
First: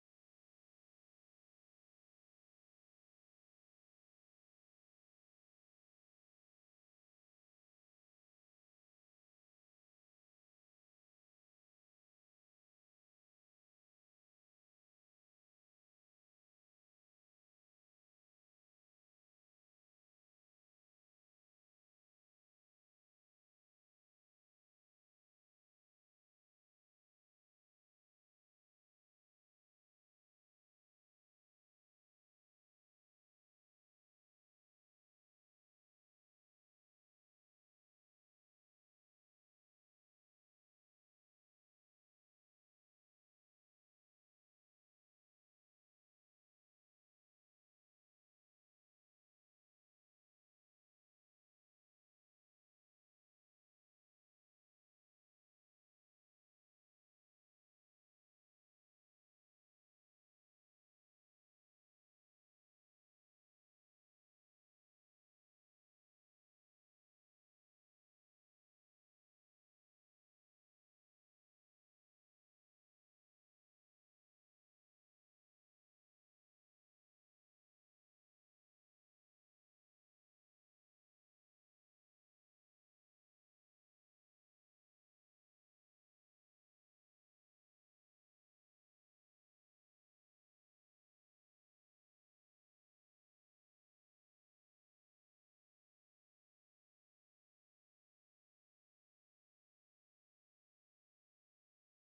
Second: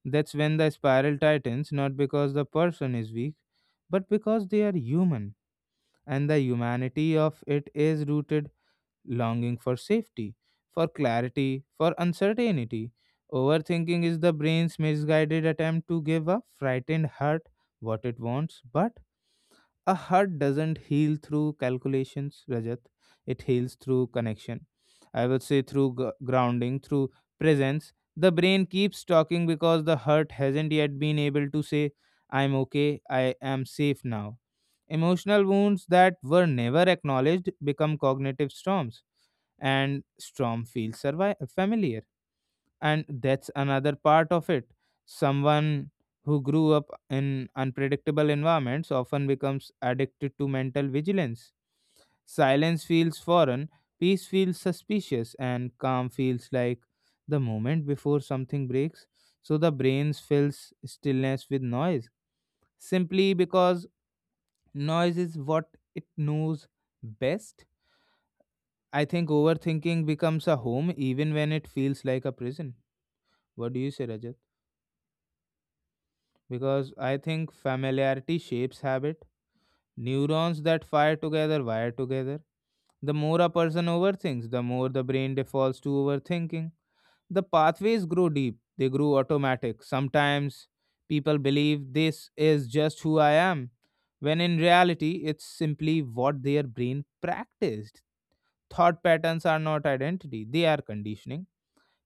Speaker 1: That's when the spiral tightens, not because the person is weak, but because they are human, and the humanity of it is rooted longing for safety, for clarity, for uncertainty. Overthinking is the brain's misguided attempt to give a frightened heart what it wants, but a hurt doesn't heal through calculations, Rajat. It heals through connection. I would say through grounding, through presence. The brain keeps talking because the hurt hasn't yet been able to say, I'm okay, I am safe now. Emotional wounds that were never acknowledged become cognitive storms, and storm feels familiar, and that's another part of it. Someone who grew up in unpredictable environments often becomes addicted to mental vigilance. Silence feels foreign, peace feels suspicious, and calm feels like the moment before something breaks, so the brain fills stillness with noise simply because noise is what it knows best. I think overthinking becomes a home even when it feels like a prison. What do you say, Rajat? Because I think familiarity shapes habit. Neurons that fire together wire together. The more a person overthinks, the more the brain defaults to overthinking. The pathways grow deep, they grow automatic. Sometimes people believe this is just who I am, when in reality, it's simply what their brain practiced. Thought patterns are not identity, they are conditioning.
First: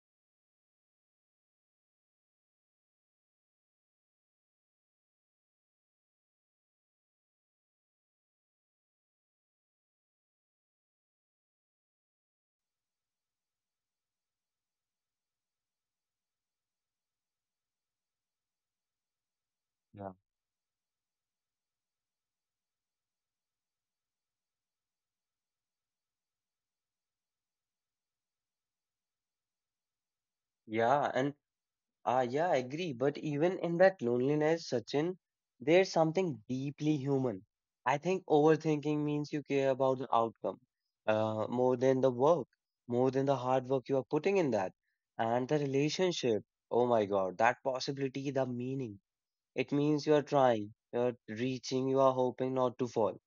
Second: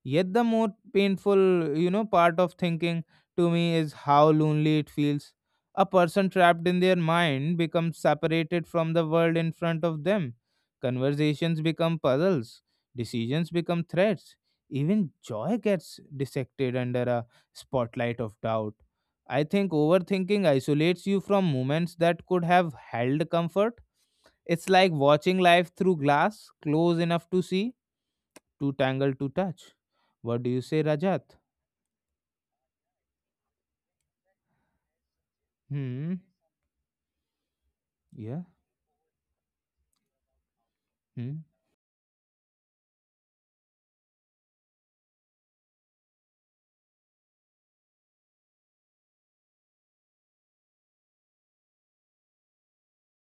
Speaker 1: Yet the more painful, part of thinking to me is how lonely it feels. A person trapped in their mind becomes separated from the world in front of them. Conversations become puzzles, decisions become threats. Even joy gets dissected under a spotlight of doubt. I think
Speaker 2: Yeah.
Speaker 1: overthinking isolates you from moments that could have held comfort. It's like watching life through glass, close enough to see, too tangled to touch. What do you say,
Speaker 2: Yeah,
Speaker 1: Rajat?
Speaker 2: and yeah, I agree. But even in that loneliness, Sachin, there's
Speaker 1: Hmm.
Speaker 2: something deeply human. I think
Speaker 1: Yeah.
Speaker 2: overthinking means you care about the outcome
Speaker 1: Hmm.
Speaker 2: more than the work, more than the hard work you are putting in that. And the relationship, oh my God, that possibility, the meaning. It means you are trying, you are reaching, you are hoping not to fall.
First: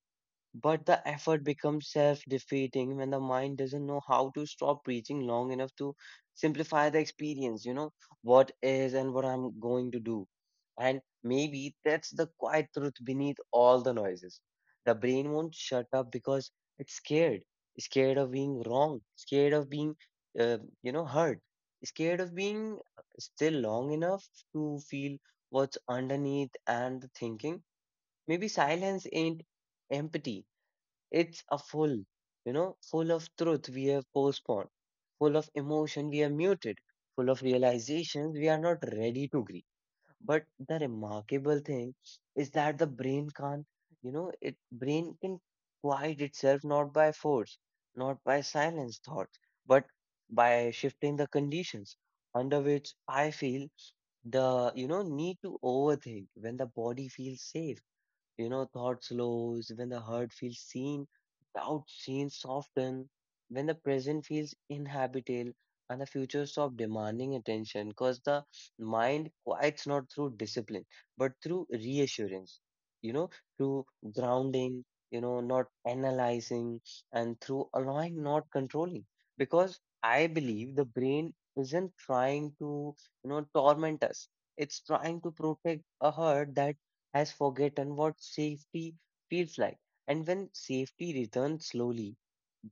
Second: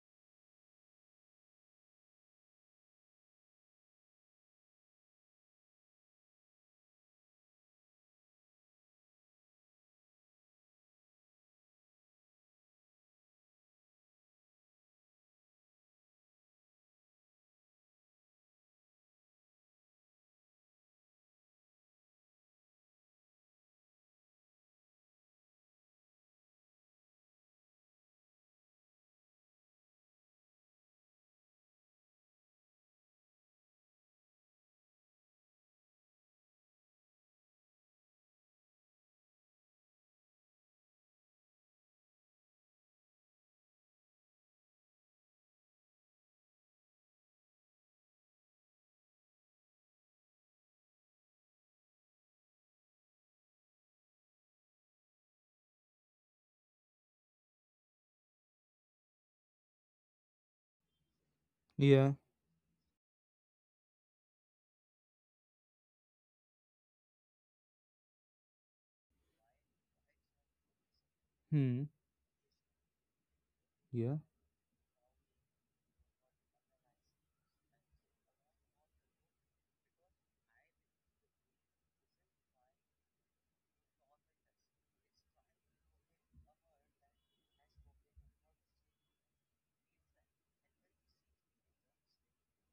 Speaker 2: But the effort becomes self defeating when the mind doesn't know how to stop preaching long enough to simplify the experience, you know, what is and what I'm going to do. And maybe that's the quiet truth beneath all the noises. The brain won't shut up because it's scared, scared of being wrong, scared of being hurt, scared of being still long enough to feel what's underneath and the thinking. Maybe silence ain't empty it's a full, you know, full of truth we have postponed, full of emotion we are muted, full of realizations we are not ready to grieve. But the remarkable thing is that the brain can't, you know, it brain can quiet itself not by force, not by silence thoughts, but by shifting the conditions under which I feel the you know need to overthink when the body feels safe you know, thought slows, when the heart feels seen, doubt
Speaker 1: Yeah.
Speaker 2: seems soften, when the present feels inhabitable and the future stop demanding attention because the mind quiets not through discipline but through
Speaker 1: Hmm.
Speaker 2: reassurance, you know, through
Speaker 1: Yeah.
Speaker 2: grounding, you know, not analyzing and through allowing, not controlling. Because I believe the brain isn't trying to, you know, torment us. It's trying to protect a heart that has forgotten what safety feels like. And when safety returns slowly,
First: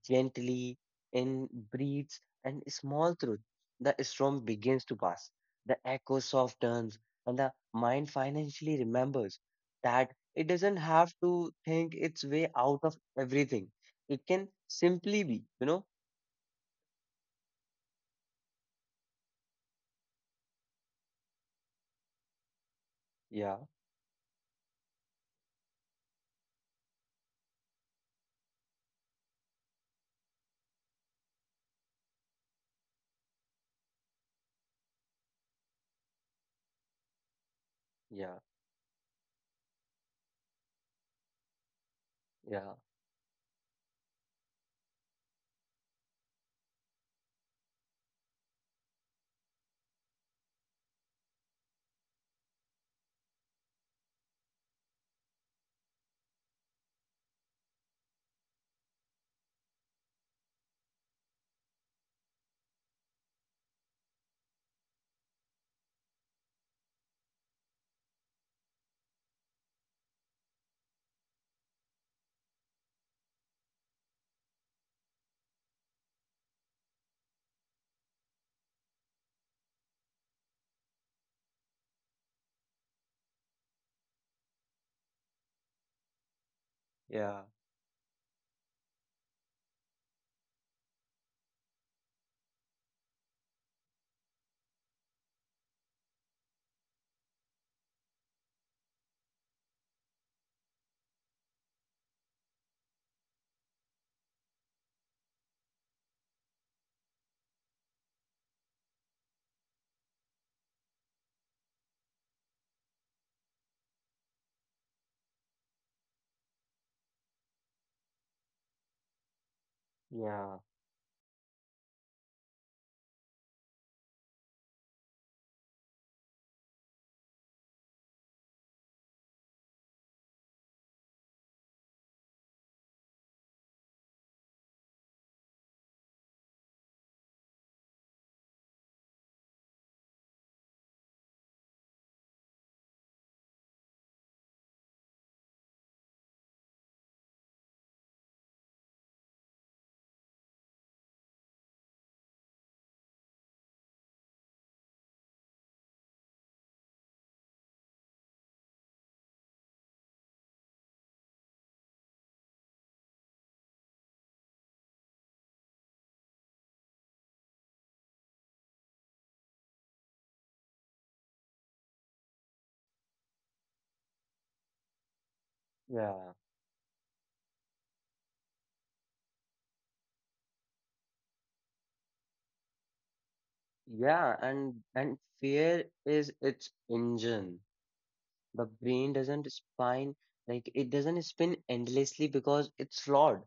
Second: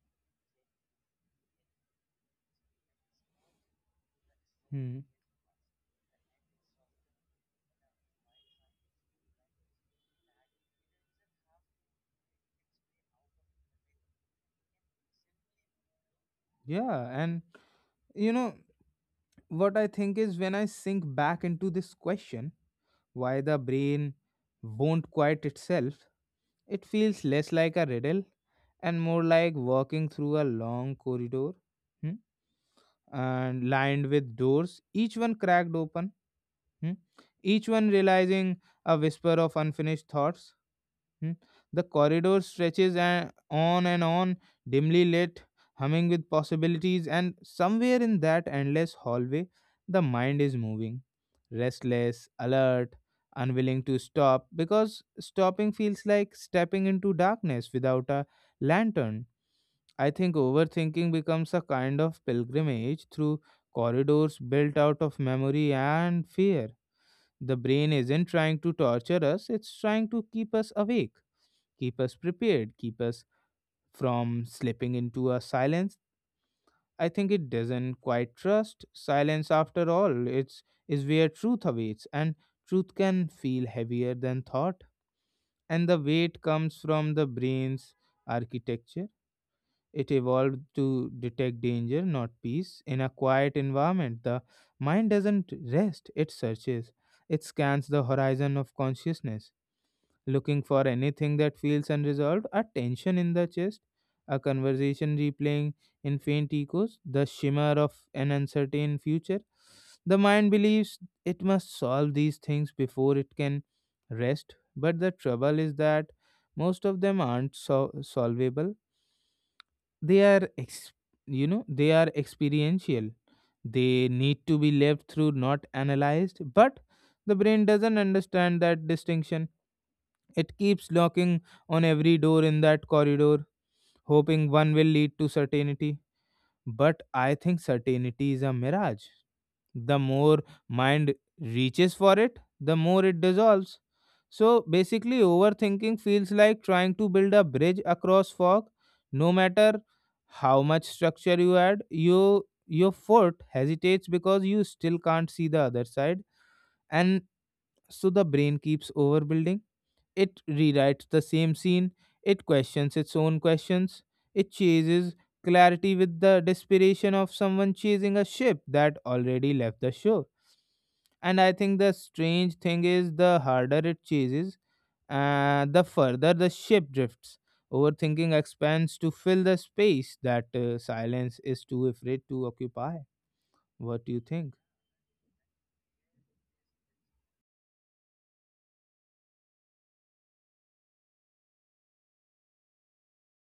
Speaker 2: gently, in breaths and small truth, the storm begins to
Speaker 1: Hmm.
Speaker 2: pass. The echo softens, and the mind financially remembers that it doesn't have to think its way out of everything. It can simply be, you know?
Speaker 1: Yeah. And you know what I think is when I sink back into this question, why
Speaker 2: Yeah,
Speaker 1: the brain won't quiet itself, it feels less like a riddle and more like walking through a long corridor, hmm, and lined with doors, each one cracked open, hmm, each one
Speaker 2: yeah,
Speaker 1: realizing a whisper of unfinished thoughts. Hmm. The corridor
Speaker 2: yeah,
Speaker 1: stretches on and on, dimly lit, humming with possibilities, and somewhere in that endless hallway, the mind is moving. Restless, alert, unwilling to stop, because stopping feels like stepping into darkness without a lantern. I think overthinking becomes a kind of pilgrimage through corridors built out of memory and fear. The brain isn't trying to torture us, it's trying to keep us awake, keep us prepared, keep us from slipping into a silence. I think it doesn't quite trust silence after all. It's is where truth awaits, and truth can feel heavier than thought. And the weight comes from the
Speaker 2: yeah,
Speaker 1: brain's architecture. It evolved to detect danger, not peace. In a quiet environment, the mind doesn't rest, it searches. It scans the horizon of consciousness looking for anything that feels unresolved, a tension in the chest, a conversation replaying in faint echoes, the shimmer of an uncertain future. The mind believes it must solve these things before it can rest, but the trouble is that most of them aren't solvable. They are,
Speaker 2: yeah,
Speaker 1: experiential. They need to be lived through, not analyzed. But the brain doesn't understand that distinction, it keeps knocking on every door in that corridor, hoping one will lead to certainty. But I think certainty is a mirage. The more mind reaches for it, the more it dissolves. So basically, overthinking feels like trying to build a bridge across fog. No matter how much structure you add, your foot hesitates because you still can't see the other side, and so the brain keeps overbuilding, it rewrites the same scene, it questions its own questions, it chases clarity with the desperation of someone chasing a ship that already left the shore. And I think the strange thing is the harder it chases, the
Speaker 2: yeah.
Speaker 1: further the ship drifts. Overthinking expands to fill the space that silence is too afraid to occupy. What do you
Speaker 2: Yeah,
Speaker 1: think?
Speaker 2: and fear is its engine. The brain doesn't spin like it doesn't spin endlessly because it's flawed.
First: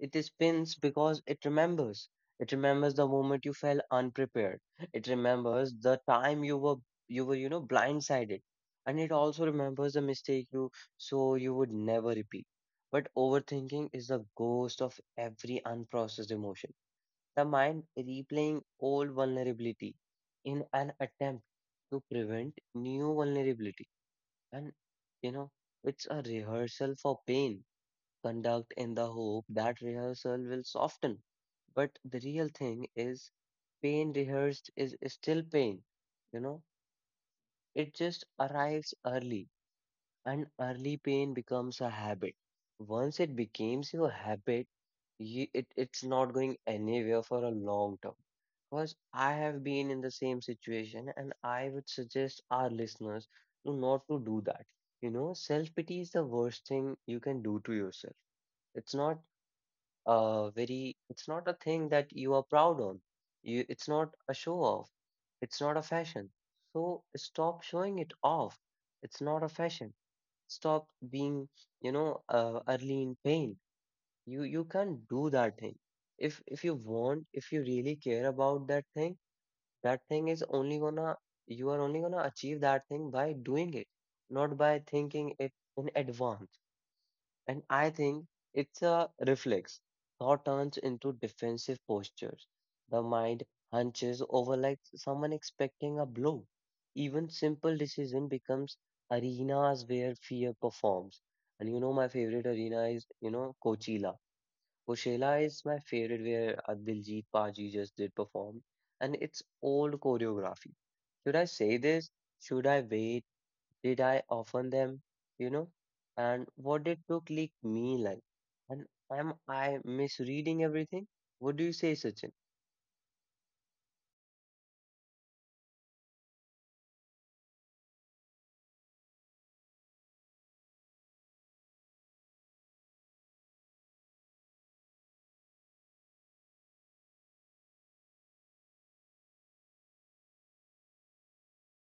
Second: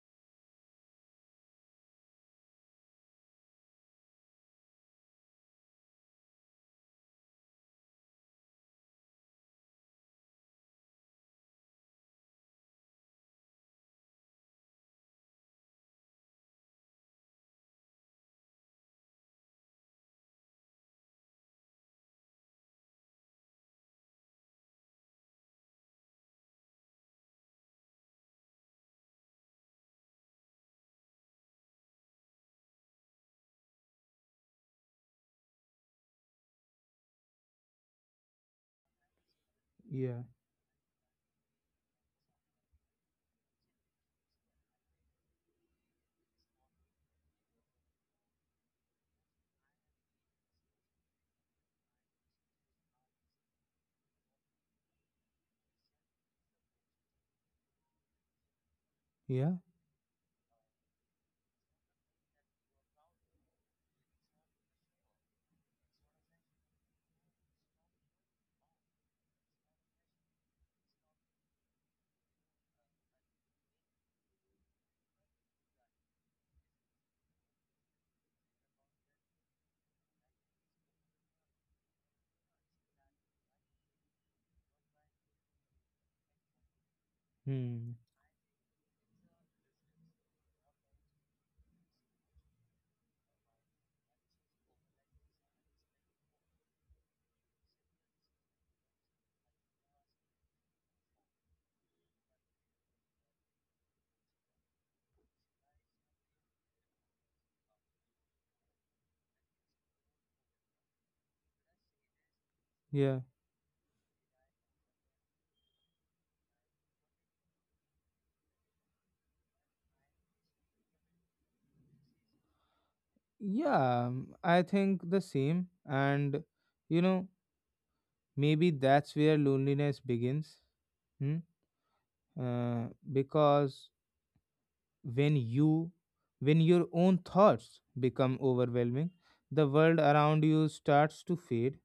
Speaker 2: It spins because it remembers. It remembers the moment you fell unprepared. It remembers the time you were blindsided. And it also remembers the mistake you so you would never repeat. But overthinking is the ghost of every unprocessed emotion. The mind replaying old vulnerability in an attempt to prevent new vulnerabilities. And you know, it's a rehearsal for pain, conduct in the hope that rehearsal will soften. But the real thing is, pain rehearsed is still pain. You know, it just arrives early.
Speaker 1: Yeah.
Speaker 2: And early pain becomes a habit. Once it becomes your habit, it's not going anywhere for a long term. Because I have been in the same situation, and I would suggest our listeners to not to do that. You know, self-pity is the worst thing you can do to yourself. It's not
Speaker 1: Yeah.
Speaker 2: it's not a thing that you are proud on. It's not a show off. It's not a fashion. So stop showing it off. It's not a fashion stop being early in pain you can't do that thing if you want if you really care about that thing is only gonna you are only gonna achieve that thing by doing it not by thinking it in advance and I
Speaker 1: Hmm.
Speaker 2: think it's a reflex. Thought turns into defensive postures. The mind hunches over like someone expecting a blow. Even simple decision becomes arenas where fear performs. And you know my favorite arena is, you know, Coachella. Coachella is my favorite where Diljit Paji just did perform. And it's old choreography. Should I say this? Should I wait?
Speaker 1: Yeah.
Speaker 2: Did I offer them, you know, and what did took leak me like? And am I misreading everything? What do you say, Sachin?
Speaker 1: Yeah. I think the same. And, you know, maybe that's where loneliness begins. Hmm? Uh, because when you when your own thoughts become overwhelming, the world around you starts to fade.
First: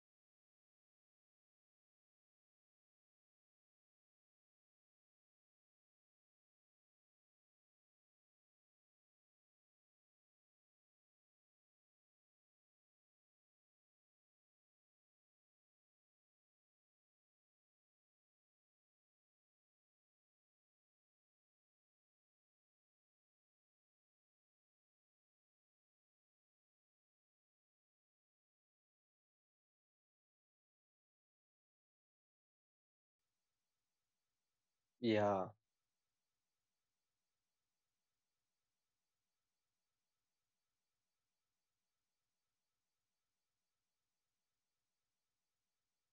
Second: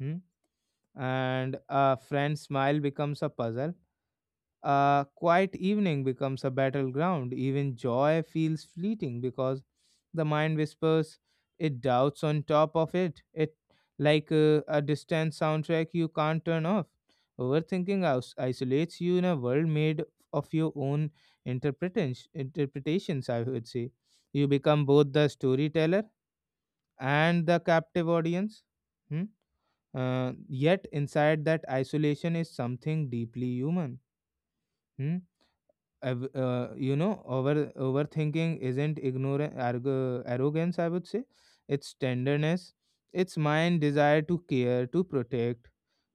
Speaker 1: Hmm? And a friend's smile becomes a puzzle. A quiet evening becomes a battleground. Even joy feels fleeting because the mind whispers it doubts on top of it. It like a distant soundtrack you can't turn off. Overthinking isolates you in a world made of your own interpretations. Interpretations, I would say, you become both the storyteller and the captive audience. Hmm? Yet inside that isolation is something deeply human. Hmm?
Speaker 2: Yeah,
Speaker 1: I've, you know, over overthinking isn't ignorant arrogance. I would say it's tenderness. It's mind desire to care, to protect,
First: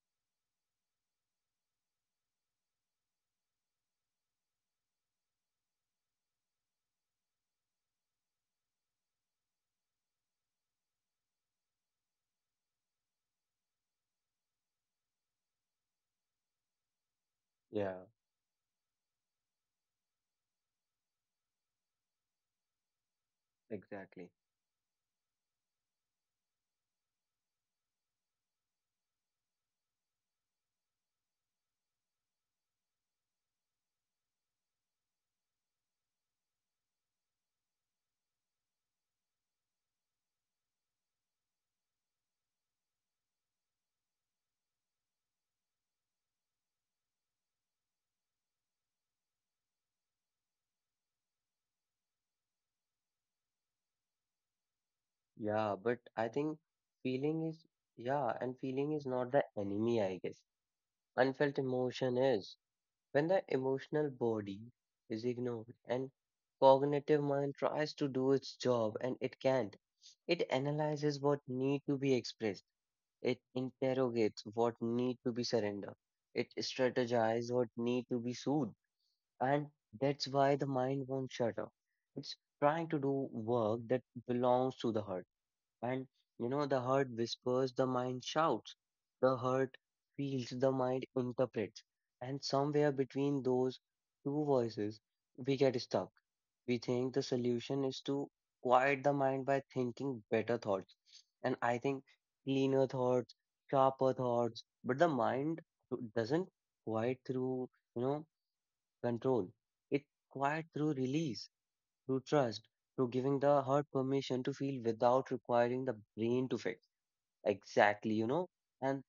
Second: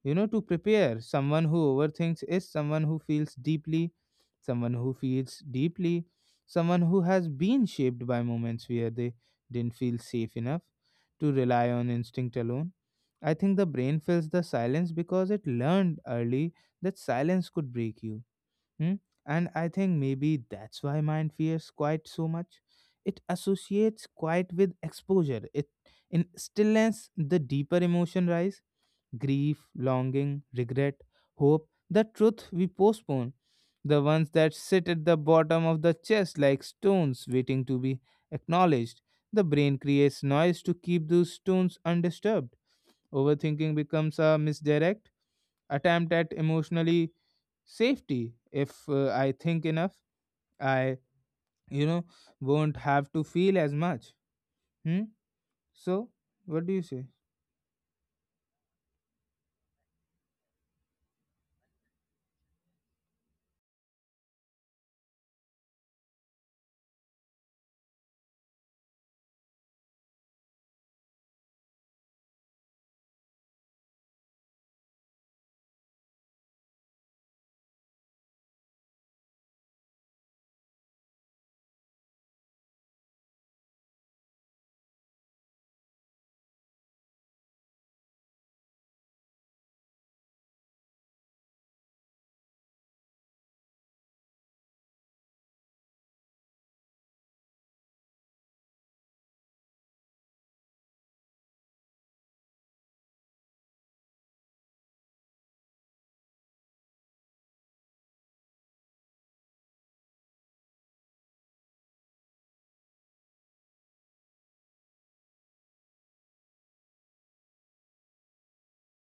Speaker 1: to prepare. Someone who overthinks is someone who feels deeply, someone who feels deeply, someone who has been shaped by moments where they didn't feel safe enough to rely on instinct alone. I think the brain fills the silence because it learned early that silence could
Speaker 2: yeah,
Speaker 1: break you. Hmm? And I think maybe that's why mind fears quiet so much. It associates
Speaker 2: exactly.
Speaker 1: quiet with exposure. It In stillness the deeper emotion rise, grief, longing, regret, hope, the truth we postpone. The ones that sit at the bottom of the chest like stones waiting to be acknowledged. The brain creates noise to keep those stones undisturbed. Overthinking becomes a misdirect attempt at emotionally safety. If I think enough, I you know won't have to feel as much. Hmm.
Speaker 2: Yeah,
Speaker 1: So
Speaker 2: but I think
Speaker 1: what do you say?
Speaker 2: feeling is, yeah, and feeling is not the enemy, I guess. Unfelt emotion is when the emotional body is ignored and cognitive mind tries to do its job and it can't. It analyzes what need to be expressed. It interrogates what need to be surrendered. It strategizes what need to be soothed. And that's why the mind won't shut up. It's trying to do work that belongs to the heart. And you know, the heart whispers, the mind shouts, the heart feels, the mind interprets. And somewhere between those two voices, we get stuck. We think the solution is to quiet the mind by thinking better thoughts. And I think cleaner thoughts, sharper thoughts. But the mind doesn't quiet through, you know, control. It quiet through release to trust, to giving the heart permission to feel without requiring the brain to fix. Exactly, you know, and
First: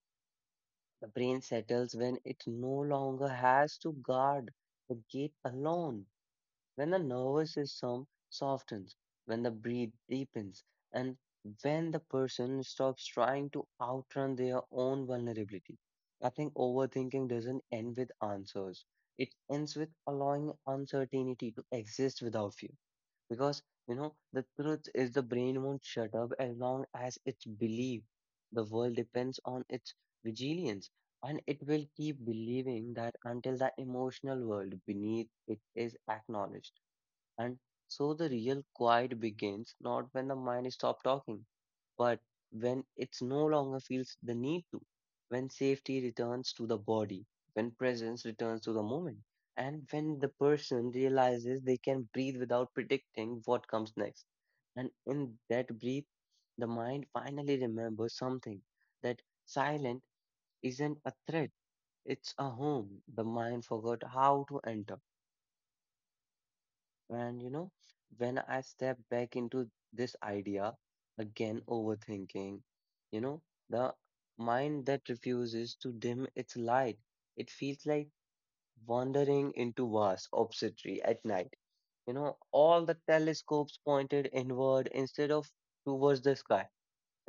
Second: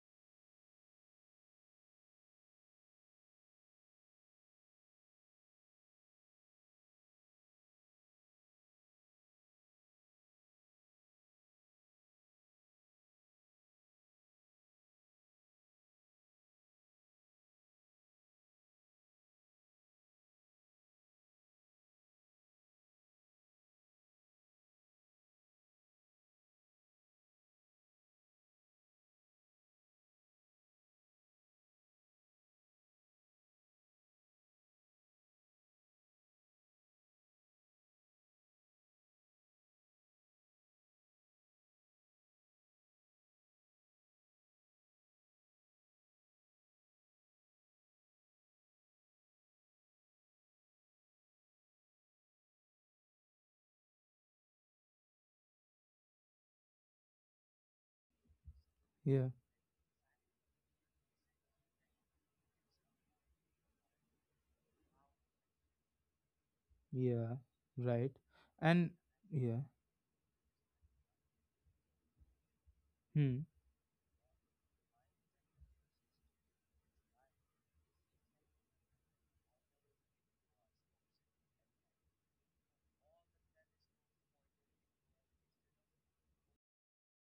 Speaker 2: the brain settles when it no longer has to guard the gate alone, when the nervous system softens, when the breath deepens, and when the person stops trying to outrun their own vulnerability. I think overthinking doesn't end with answers. It ends with allowing uncertainty to exist without fear because you know the truth is the brain won't shut up as long as it's believe the world depends on its vigilance and it will keep believing that until the emotional world beneath it is acknowledged and so the real quiet begins not when the mind is stopped talking but when it no longer feels the need to, when safety returns to the body, when presence returns to the moment, and when the person realizes they can breathe without predicting what comes next. And in that breath, the mind finally remembers something that
Speaker 1: Yeah.
Speaker 2: silent isn't a threat, it's a home the mind forgot how to enter.
Speaker 1: Yeah.
Speaker 2: And you know,
Speaker 1: Right.
Speaker 2: when I
Speaker 1: And
Speaker 2: step back
Speaker 1: yeah.
Speaker 2: into this idea, again overthinking, you
Speaker 1: Hmm.
Speaker 2: know, the mind that refuses to dim its light, it feels like wandering into vast obscurity at night. You know, all the telescopes pointed inward instead of towards the sky.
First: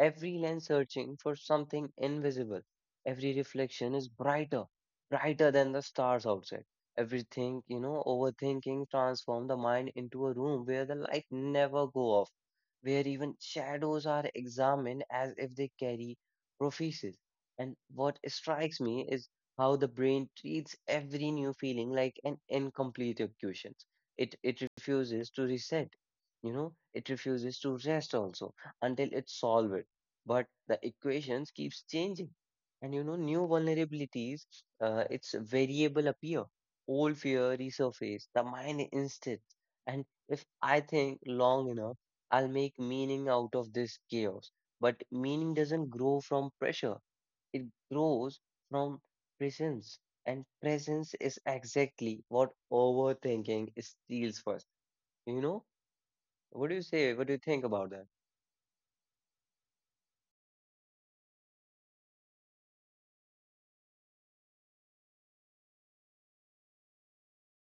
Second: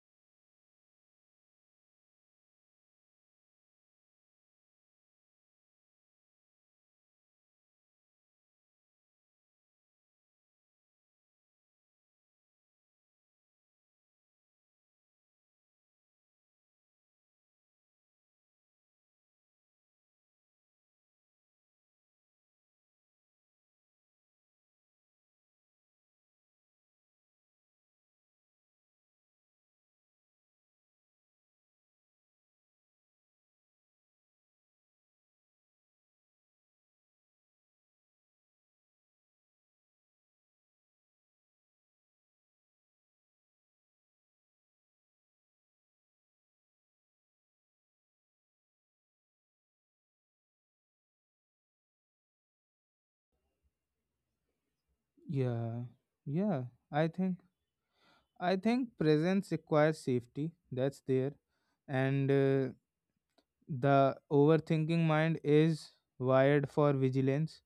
Speaker 2: Every lens searching for something invisible. Every reflection is brighter, brighter than the stars outside. Everything, you know, overthinking transform the mind into a room where the light never go off, where even shadows are examined as if they carry prophecies. And what strikes me is how the brain treats every new feeling like an incomplete equation. It refuses to reset, you know, it refuses to rest also until it solves it, but the equations keeps changing, and you know, new vulnerabilities, its variable appear, old fear resurface the mind instead. And if I think long enough, I'll make meaning out of this chaos, but meaning doesn't grow from pressure, it grows from presence. And presence is exactly what overthinking steals first, you know?
Speaker 1: Yeah. Yeah.
Speaker 2: What do you
Speaker 1: i
Speaker 2: say? What do
Speaker 1: think
Speaker 2: you think about that?
Speaker 1: i think presence requires safety that's there. And the overthinking mind is wired for vigilance.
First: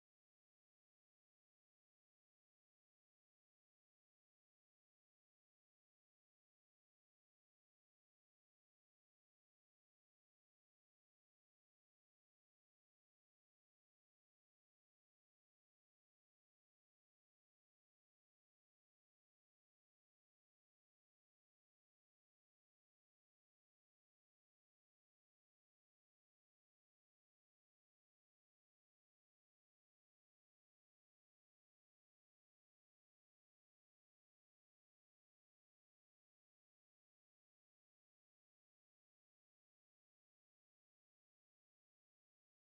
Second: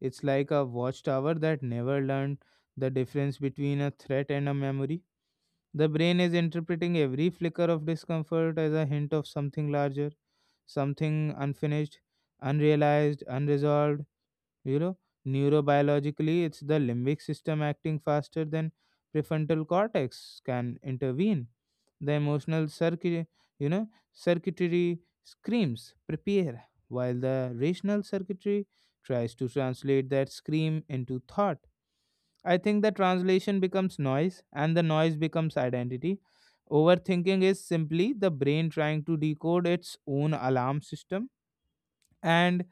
Speaker 1: It's like a watchtower that never learned the difference between a threat and a memory. The brain is interpreting every flicker of discomfort as a hint of something larger, something unfinished, unrealized, unresolved. You know, neurobiologically, it's the limbic system acting faster than prefrontal cortex can intervene, the emotional circuitry screams prepare, while the rational circuitry tries to translate that scream into thought. I think the translation becomes noise and the noise becomes identity. Overthinking is simply the brain trying to decode its own alarm system, and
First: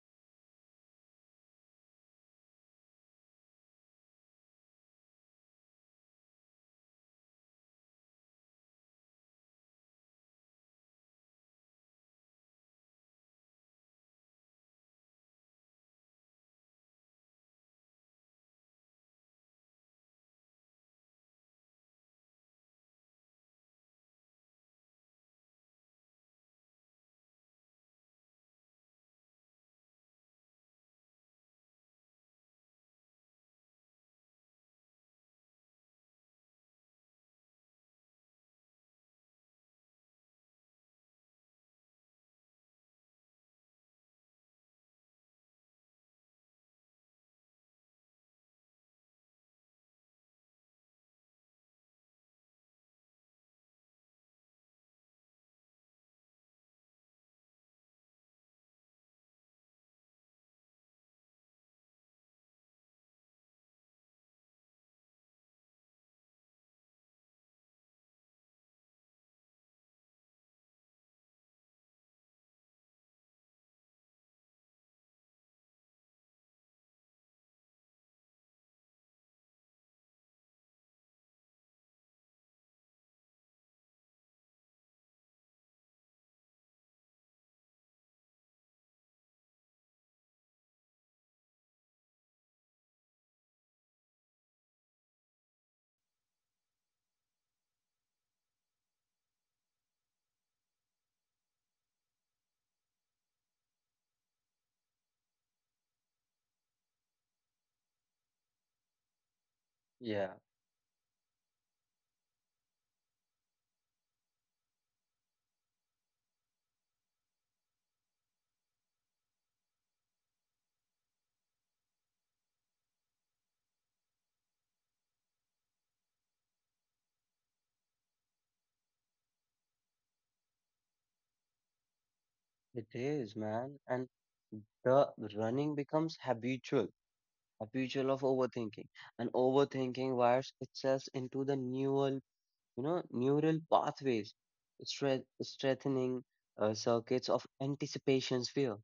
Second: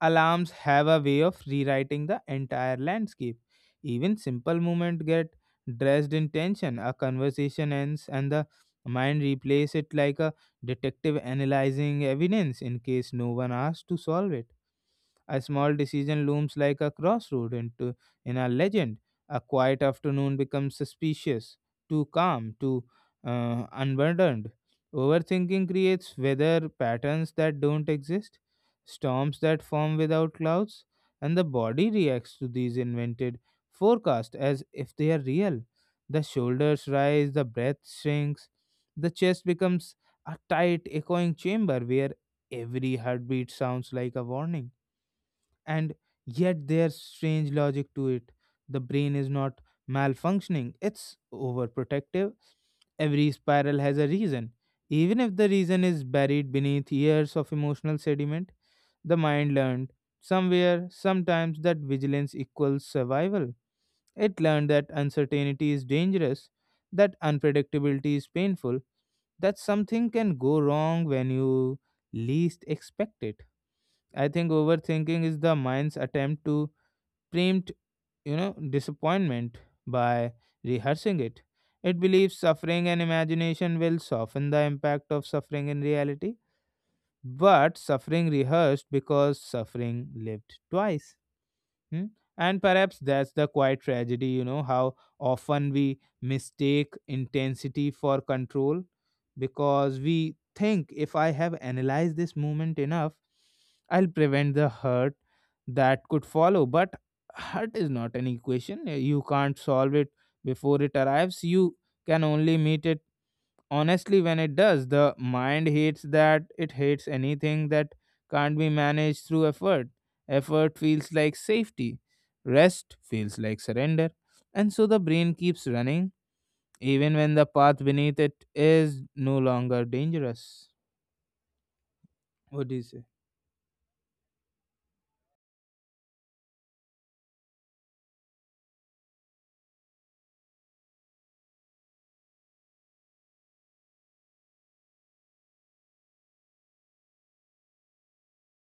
Speaker 1: alarms have a way of rewriting the entire landscape. Even simple movements get dressed in tension. A conversation ends, and the mind replays it like a detective analyzing evidence in case no one asks to solve it. A small decision looms like a crossroad into in a legend. A quiet afternoon becomes suspicious, too calm, too unburdened. Overthinking creates weather patterns that don't exist, storms that form without clouds, and the body reacts to these invented forecasts as if they are real. The shoulders rise, the breath shrinks, the chest becomes a tight, echoing chamber where every heartbeat sounds like a warning. And yet, there's strange logic to it. The brain is not malfunctioning, it's overprotective. Every spiral has a reason, even if the reason is buried beneath years of emotional sediment. The mind learned somewhere, sometimes, that vigilance equals survival. It learned that uncertainty is dangerous, that unpredictability is painful, that something can go wrong when you least expect it. I think overthinking is the mind's attempt to preempt, disappointment by rehearsing it. It believes suffering and imagination will soften the impact of suffering in reality, but suffering rehearsed because suffering lived twice. Hmm? And perhaps that's the quiet tragedy, how often we mistake intensity for control, because we think, if I have analyzed this movement enough, I'll prevent the hurt that could follow. But hurt is not an equation. You can't solve it
Speaker 2: Yeah,
Speaker 1: before it arrives. You can only meet it honestly when it does. The mind hates that, it hates anything that can't be managed through effort. Effort feels like safety, rest feels like surrender, and so the brain keeps running even when the path beneath it is no longer dangerous. What do
Speaker 2: it
Speaker 1: you say?
Speaker 2: is, man. And the running becomes habitual, habitual of overthinking, and overthinking wires itself into the neural, you know, neural pathways, strengthening circuits of anticipations, fear,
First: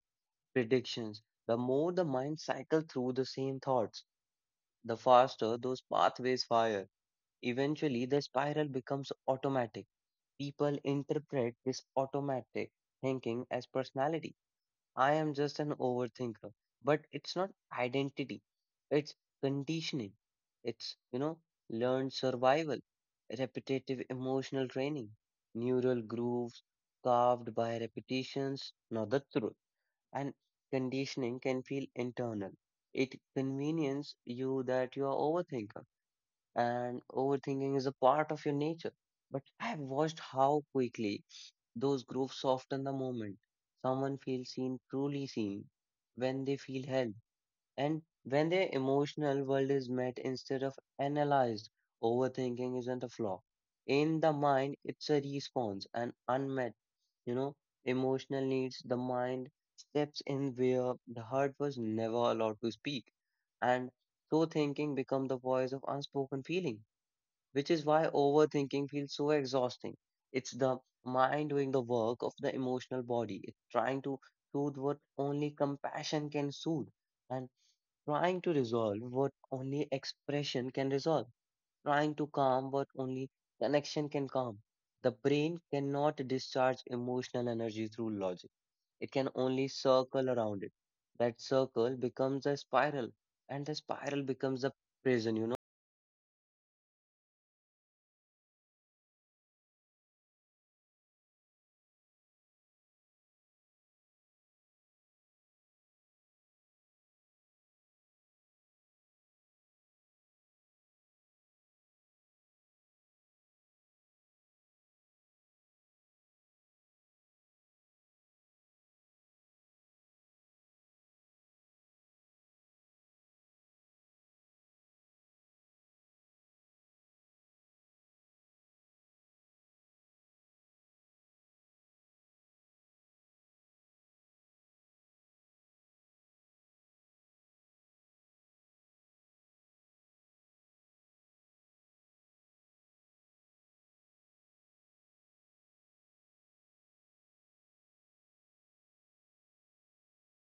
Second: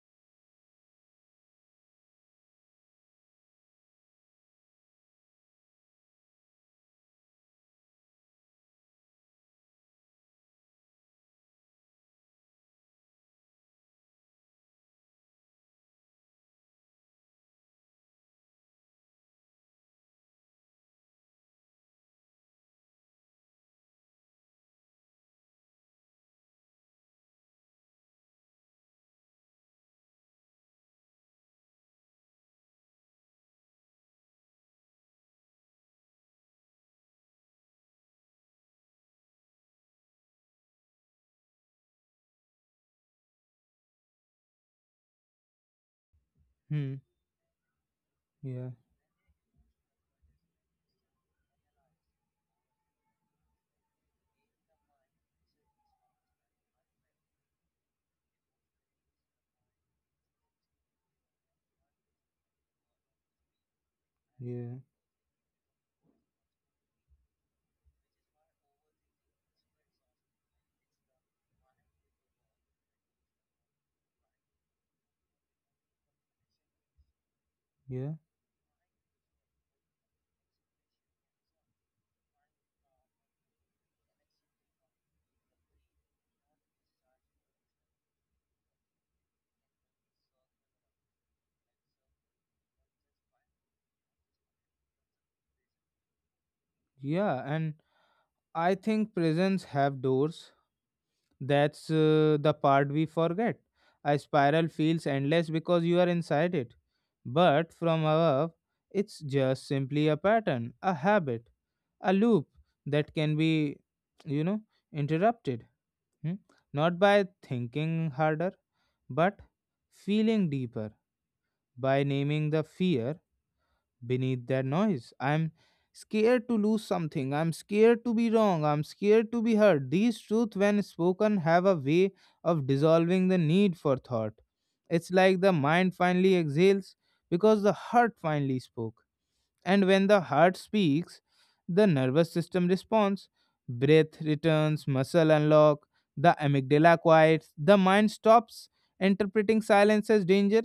Speaker 2: predictions. The more the mind cycles through the same thoughts, the faster those pathways fire. Eventually, the spiral becomes automatic. People interpret this automatic thinking as personality. I am just an overthinker. But it's not identity, it's conditioning. It's, you know, learned survival, repetitive emotional training, neural grooves carved by repetitions, not the truth. And conditioning can feel internal. It conveniences you that you are overthinker and overthinking is a part of your nature. But I have watched how quickly those grooves soften the moment. Someone feels seen, truly seen, when they feel
Speaker 1: Hmm.
Speaker 2: held, and when their
Speaker 1: Yeah.
Speaker 2: emotional world is met instead of analyzed. Overthinking isn't a flaw. In the mind, it's a response, an unmet, you know, emotional needs. The mind steps in where the heart was never allowed to speak, and so
Speaker 1: Yeah,
Speaker 2: thinking becomes the voice of unspoken feeling, which is why overthinking feels so exhausting. It's the mind doing the work of the emotional body. It's trying to soothe what only compassion can soothe, and
Speaker 1: yeah,
Speaker 2: trying to resolve what only expression can resolve, trying to calm what only connection can calm. The brain cannot discharge emotional energy through logic. It can only circle around it. That circle becomes a spiral, and the spiral becomes a prison, you know?
Speaker 1: yeah, and I think prisons have doors. That's the part we forget. A spiral feels endless because you are inside it. But from above, it's just simply a pattern, a habit, a loop that can be, you know, interrupted. Hmm? Not by thinking harder, but feeling deeper, by naming the fear beneath that noise. I'm scared to lose something. I'm scared to be wrong. I'm scared to be hurt. These truths, when spoken, have a way of dissolving the need for thought. It's like the mind finally exhales because the heart finally spoke. And when the heart speaks, the nervous system responds. Breath returns, muscle unlock, the amygdala quiets, the mind stops interpreting silence as danger.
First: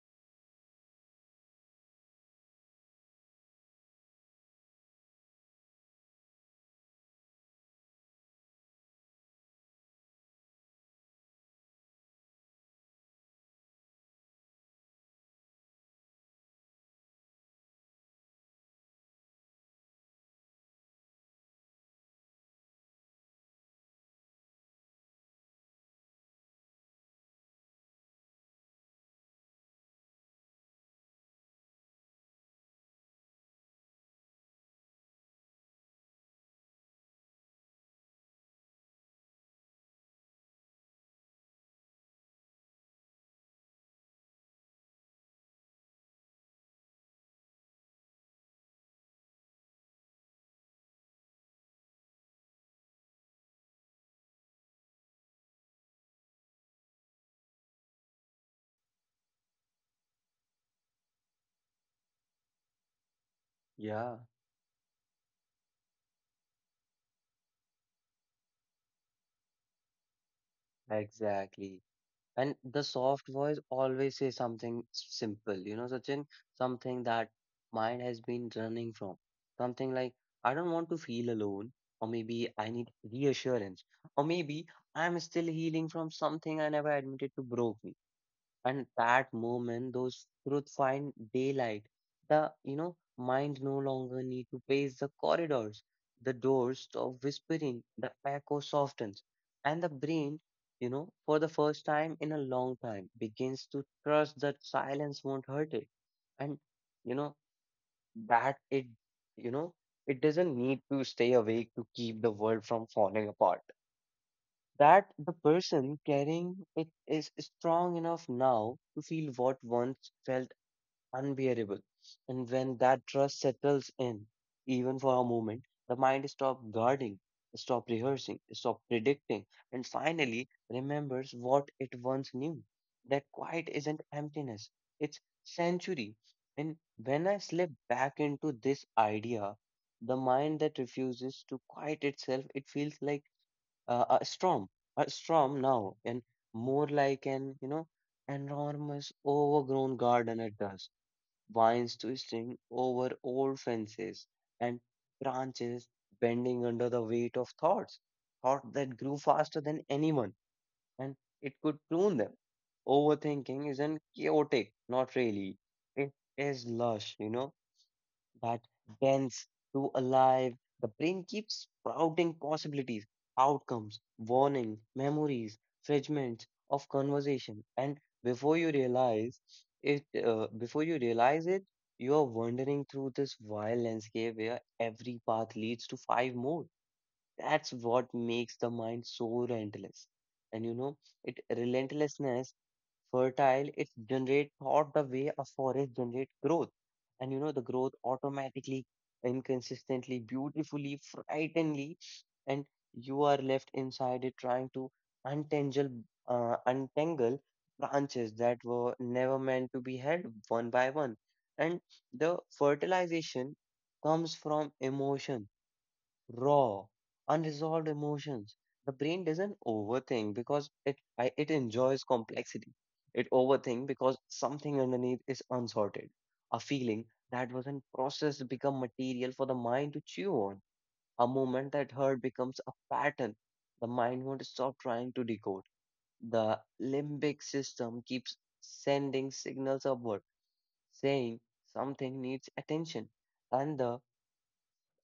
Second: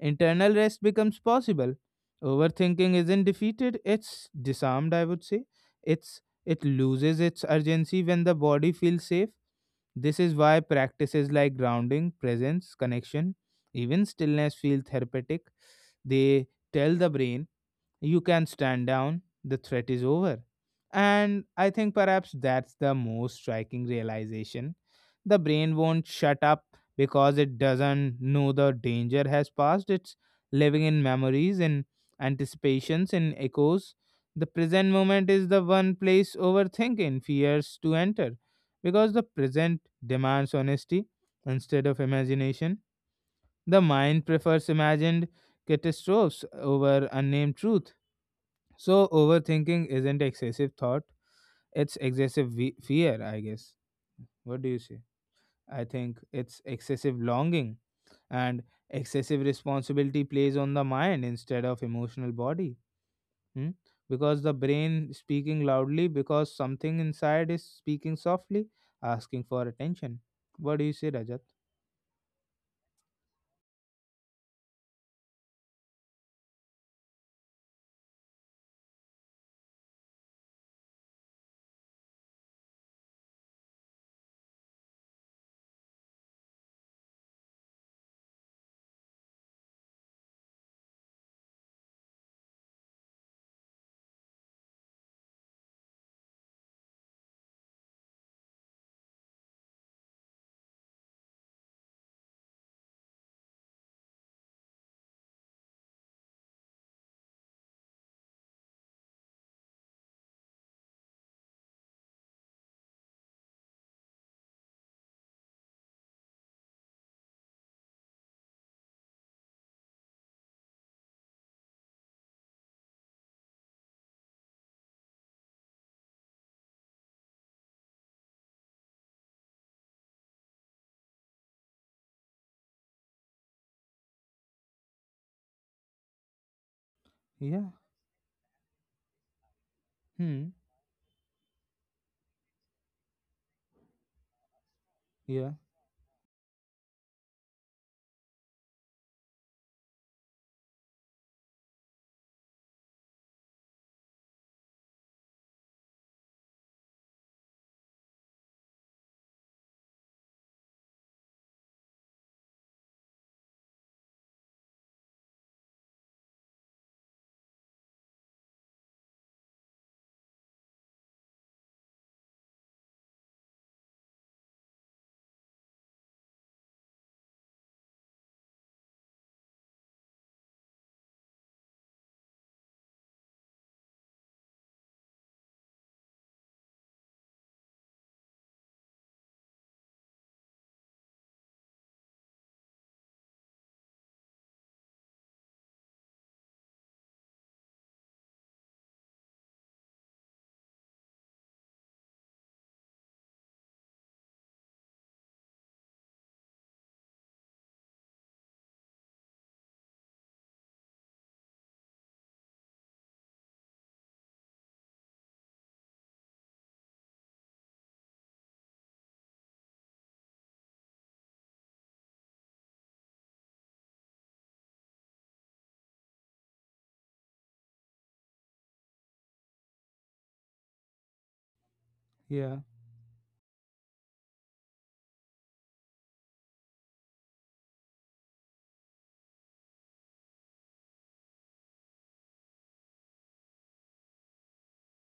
Speaker 1: Internal rest becomes possible. Overthinking isn't defeated, it's disarmed, I would say. It loses its urgency when the body feels safe. This is why practices like grounding, presence, connection, even stillness feel therapeutic. They tell the brain, you can stand down, the threat is over. And I think perhaps that's the most striking realization. The brain won't shut up because it doesn't know the danger has passed. It's living in memories, in anticipations, in echoes. The present moment is the one place overthinking fears to enter, because the present demands honesty instead of imagination. The mind prefers imagined catastrophes over unnamed truth. So, overthinking isn't excessive thought, it's excessive fear, I guess. What do you say? I think it's excessive longing, and excessive responsibility plays on the mind instead of emotional body. Hmm?
Speaker 2: Yeah,
Speaker 1: Because the brain speaking loudly because something inside is speaking softly, asking for attention. What do you say, Rajat?
Speaker 2: exactly. And the soft voice always says something simple, you know, Sachin, something that mind has been running from. Something like, I don't want to feel alone, or maybe I need reassurance, or maybe I'm still healing from something I never admitted to broke me. And that moment those truths find daylight, the, you know, mind no longer need to pace the corridors, the doors stop whispering, the echo softens, and the brain, you know, for the first time in a long time, begins to trust that silence won't hurt it, and you know, that it, you know, it doesn't need to stay awake to keep the world from falling apart, that the person carrying it is strong enough now to feel what once felt unbearable. And when that trust settles in, even for a moment, the mind stops guarding, stops rehearsing, stops predicting, and finally remembers what it once knew. That quiet isn't emptiness, it's sanctuary. And when I
Speaker 1: Yeah.
Speaker 2: slip back into this idea, the
Speaker 1: Hmm.
Speaker 2: mind that refuses to quiet itself, it feels like uh, uh, a storm, a
Speaker 1: Yeah.
Speaker 2: storm now, and more like an, you know, enormous overgrown garden it does, vines twisting over old fences and branches bending under the weight of thoughts, thought that grew faster than anyone, and it could prune them. Overthinking isn't chaotic, not really. It is lush, you know, that dense, to alive. The brain keeps sprouting possibilities, outcomes, warning, memories, fragments of conversation, and before you realize before you realize it, you are wandering through this wild landscape where every path leads to five more. That's what makes the mind so relentless, and you know, it relentlessness fertile, it generates thought the way a forest generates growth. And you know, the growth automatically, inconsistently, beautifully, frighteningly, and you are left inside it trying to untangle, untangle branches that were never meant to be held one by one. And the fertilization comes from emotion, raw, unresolved emotions. The brain doesn't overthink because it enjoys complexity. It overthinks because something underneath is unsorted. A feeling that wasn't processed become material for the mind to chew on. A moment that hurt
Speaker 1: Yeah.
Speaker 2: becomes a pattern. The mind won't stop trying to decode. The limbic system keeps sending signals upward, saying something needs attention. And the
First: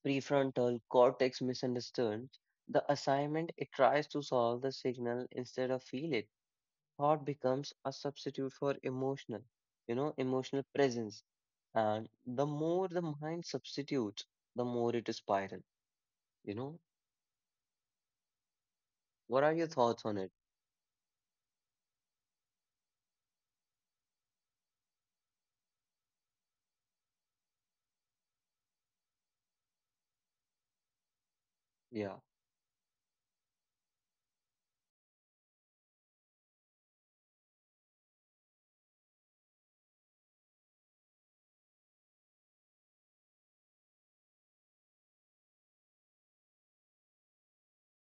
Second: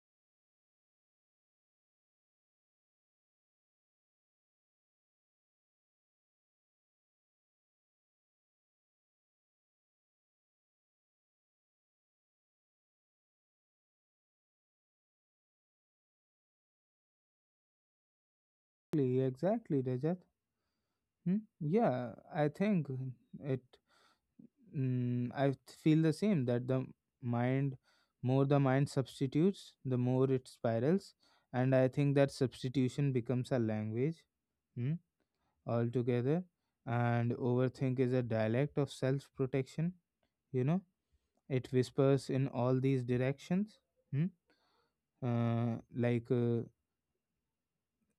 Speaker 2: prefrontal cortex misunderstands the assignment. It tries to solve the signal instead of feel it. Thought becomes a substitute for emotional, you know, emotional presence. And the more the mind substitutes, the more it spiral, you know?
Speaker 1: Exactly,
Speaker 2: What are your
Speaker 1: exactly,
Speaker 2: thoughts on
Speaker 1: Rajat.
Speaker 2: it?
Speaker 1: Hmm? Yeah, I think it. Mm, I feel the same, that the mind, more the mind substitutes, the more it spirals. And I think
Speaker 2: Yeah,
Speaker 1: that substitution becomes a language, hmm, altogether. And overthink is a dialect of self protection, you know, it whispers in all these directions, hmm, like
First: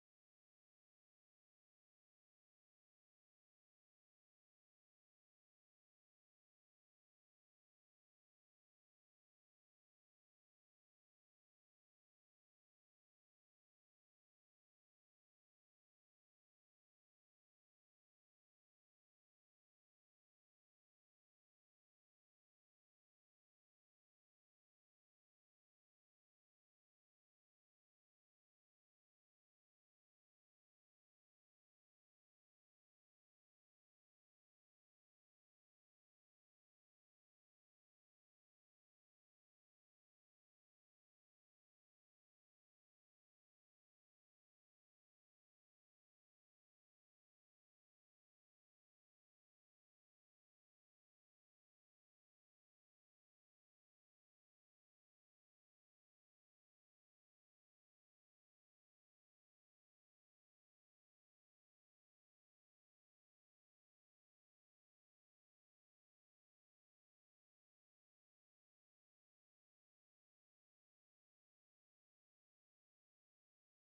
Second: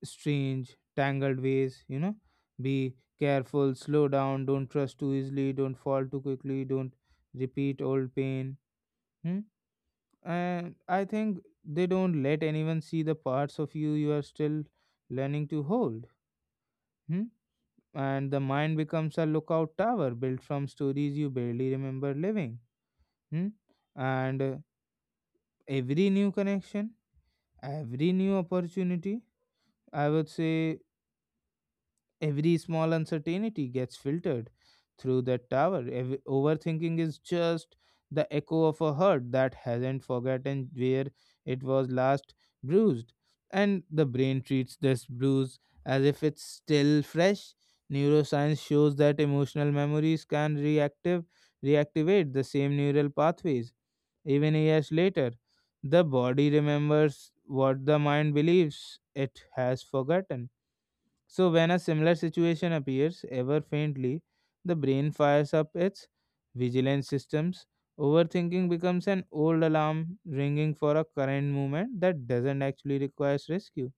Speaker 1: strange, tangled ways, you know, be careful, slow down, don't trust too easily, don't fall too quickly, don't repeat old pain. Hmm. And I think they don't let anyone see the parts of you you are still learning to hold. Hmm? And the mind becomes a lookout tower built from stories you barely remember living. Hmm? And every new connection, every new opportunity, I would say, every small uncertainty gets filtered through that tower. Overthinking is just the echo of a heart that hasn't forgotten where it was last bruised. And the brain treats this bruise as if it's still fresh. Neuroscience shows that emotional memories can reactivate the same neural pathways even years later. The body remembers what the mind believes it has forgotten, so, when a similar situation appears ever faintly, the brain fires up its vigilance systems. Overthinking becomes an old alarm ringing for a current movement that doesn't actually require rescue.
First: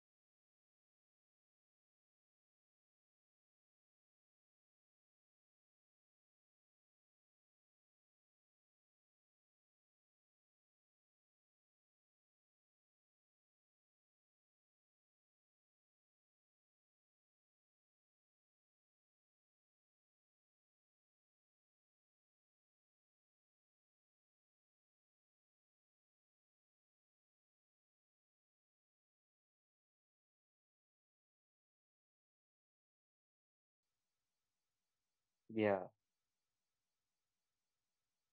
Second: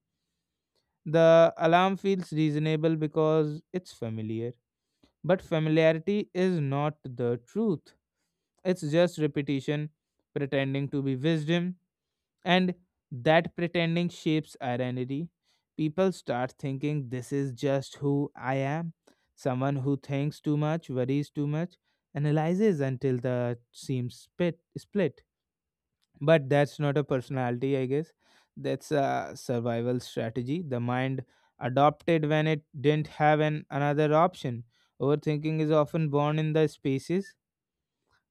Speaker 1: The alarm feels reasonable because it's familiar. But familiarity is not the truth, it's just repetition pretending to be wisdom. And that pretending shapes identity. People start thinking, this is just who I am. Someone who thinks too much, worries too much, analyzes until the seams split. Split. But that's not a personality, I guess. That's a survival strategy the mind adopted when it didn't have an another option. Overthinking is
Speaker 2: yeah,
Speaker 1: often born in the spaces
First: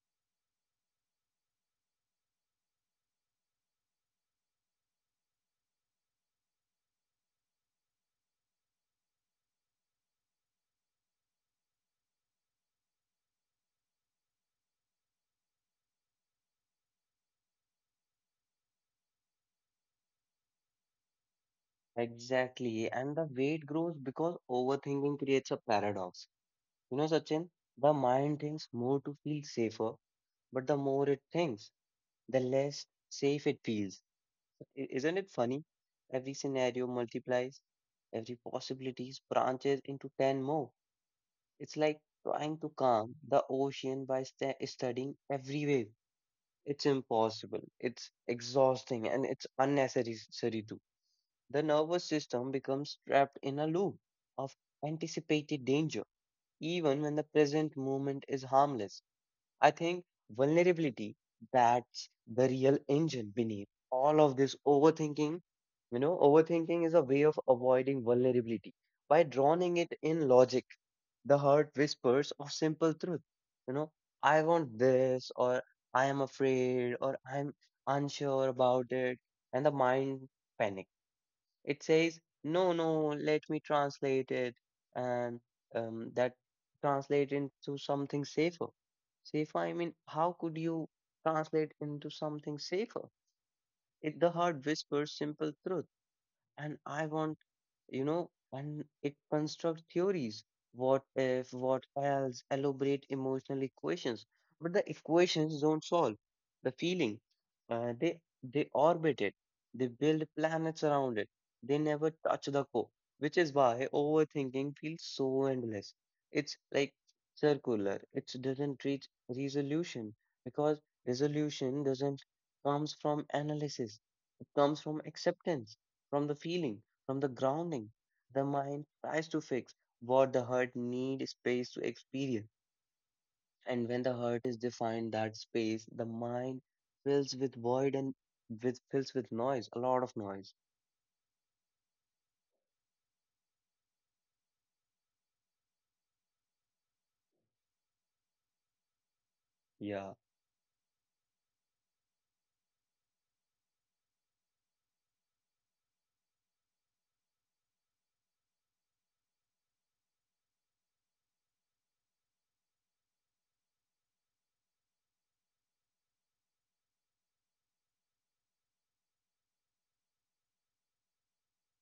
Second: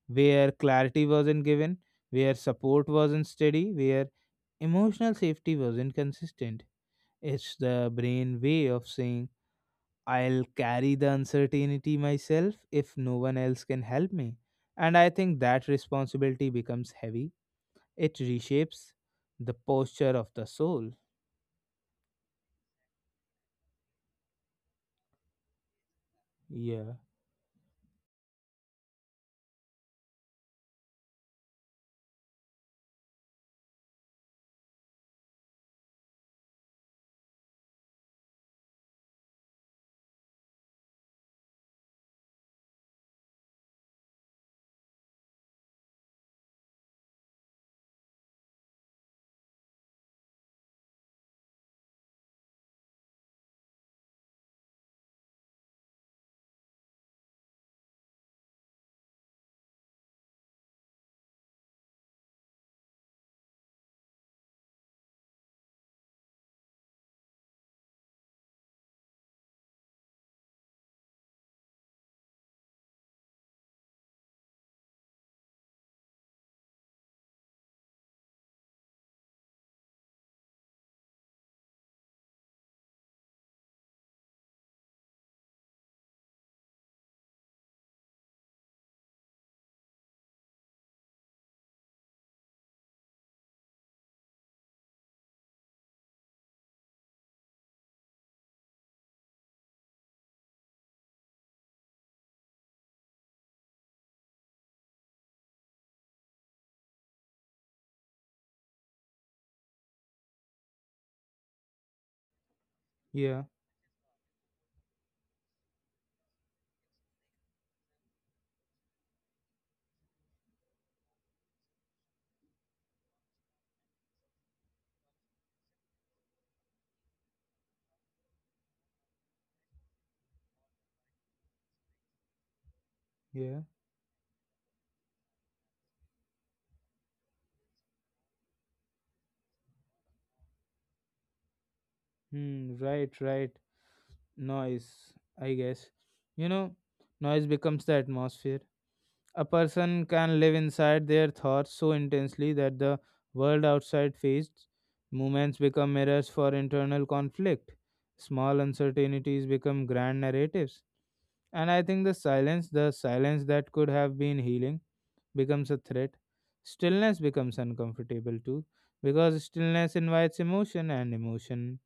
Speaker 1: where clarity wasn't given, where support wasn't steady, where emotional safety wasn't consistent. It's the brain way of saying, I'll carry the uncertainty myself if no one else can help me. And I think that responsibility becomes heavy. It reshapes the posture of the soul.
Speaker 2: exactly. And the weight grows because overthinking creates a paradox,
Speaker 1: Yeah,
Speaker 2: you know, Sachin. The mind thinks more to feel safer, but the more it thinks, the less safe it feels. Isn't it funny? Every scenario multiplies, every possibilities branches into 10 more. It's like trying to calm the ocean by sta studying every wave. It's impossible. It's exhausting and it's unnecessary too. The nervous system becomes trapped in a loop of anticipated danger, even when the present moment is harmless. I think vulnerability, that's the real engine beneath all of this overthinking. You know, overthinking is a way of avoiding vulnerability by drowning it in logic. The heart whispers of simple truth. You know, I want this, or I am afraid, or I'm unsure about it, and the mind panics. It says, no, no, let me translate it. And that translate into something safer. Safer, I mean, how could you translate into something safer? It, the heart whispers simple truth. And I want, you know, and it constructs theories. What if, what else, elaborate emotional equations. But the equations don't solve the feeling. They orbit it. They build planets around it. They never touch the core, which
Speaker 1: yeah,
Speaker 2: is why overthinking feels so endless. It's like circular. It doesn't reach resolution because resolution doesn't comes from analysis. It comes from acceptance, from the feeling, from the grounding. The mind tries to fix what the heart needs space to experience.
Speaker 1: yeah.
Speaker 2: And when the heart is defined that space, the mind fills with void and with fills with noise, a lot of noise.
Speaker 1: Hmm, right, right. Noise, I guess. You know, noise becomes the atmosphere. A person
Speaker 2: Yeah.
Speaker 1: can live inside their thoughts so intensely that the world outside fades. Moments become mirrors for internal conflict. Small uncertainties become grand narratives. And I think the silence that could have been healing, becomes a threat. Stillness becomes uncomfortable too, because stillness invites emotion and emotion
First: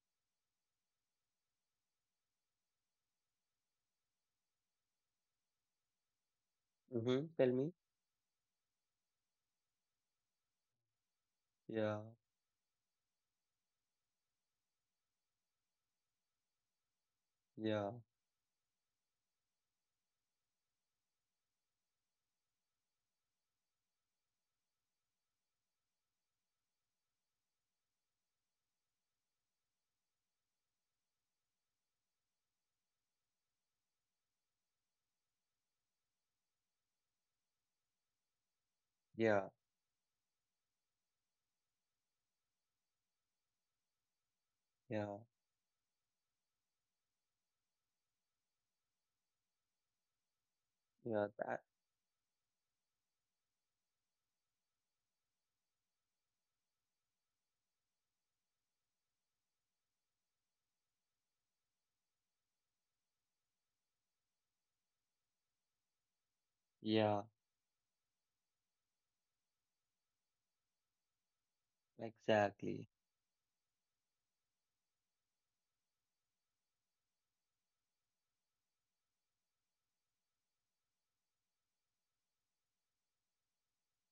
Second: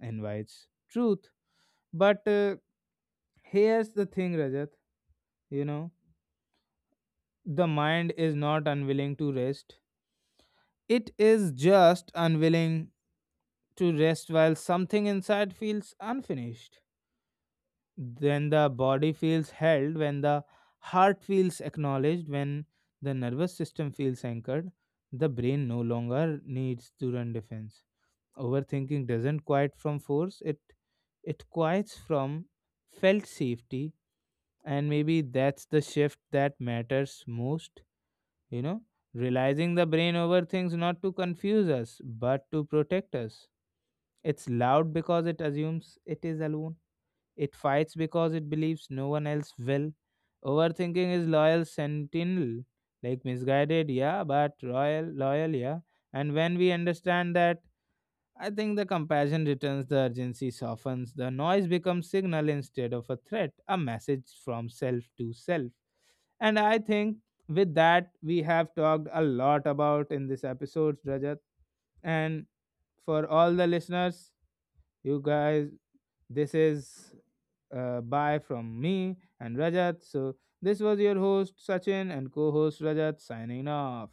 Speaker 1: invites truth. But here's the thing, Rajat, you know,
Speaker 2: Mm-hmm. Tell
Speaker 1: the
Speaker 2: me.
Speaker 1: mind is not unwilling to rest. It is
Speaker 2: Yeah.
Speaker 1: just unwilling to rest while something inside feels unfinished.
Speaker 2: Yeah.
Speaker 1: When the body feels held, when the heart feels acknowledged, when the nervous system feels anchored, the brain no longer needs to run defense. Overthinking doesn't quiet from force, it quiets from felt safety, and maybe that's the shift that matters most. You know,
Speaker 2: Yeah.
Speaker 1: realizing the brain overthinks not to confuse us but to protect us. It's loud
Speaker 2: Yeah.
Speaker 1: because it assumes it is alone, it fights because it believes no one else will. Overthinking is
Speaker 2: Yeah. That.
Speaker 1: loyal sentinel, like misguided, yeah, but royal loyal, yeah. And when we understand that, I think the compassion returns, the urgency softens, the noise becomes signal instead of a threat, a message from self to self. And I think
Speaker 2: Yeah.
Speaker 1: with that, we have talked a lot about in this episode, Rajat. And
Speaker 2: Exactly.
Speaker 1: for all the listeners, you guys, this is bye from me and Rajat. So this was your host, Sachin, and co host Rajat, signing off.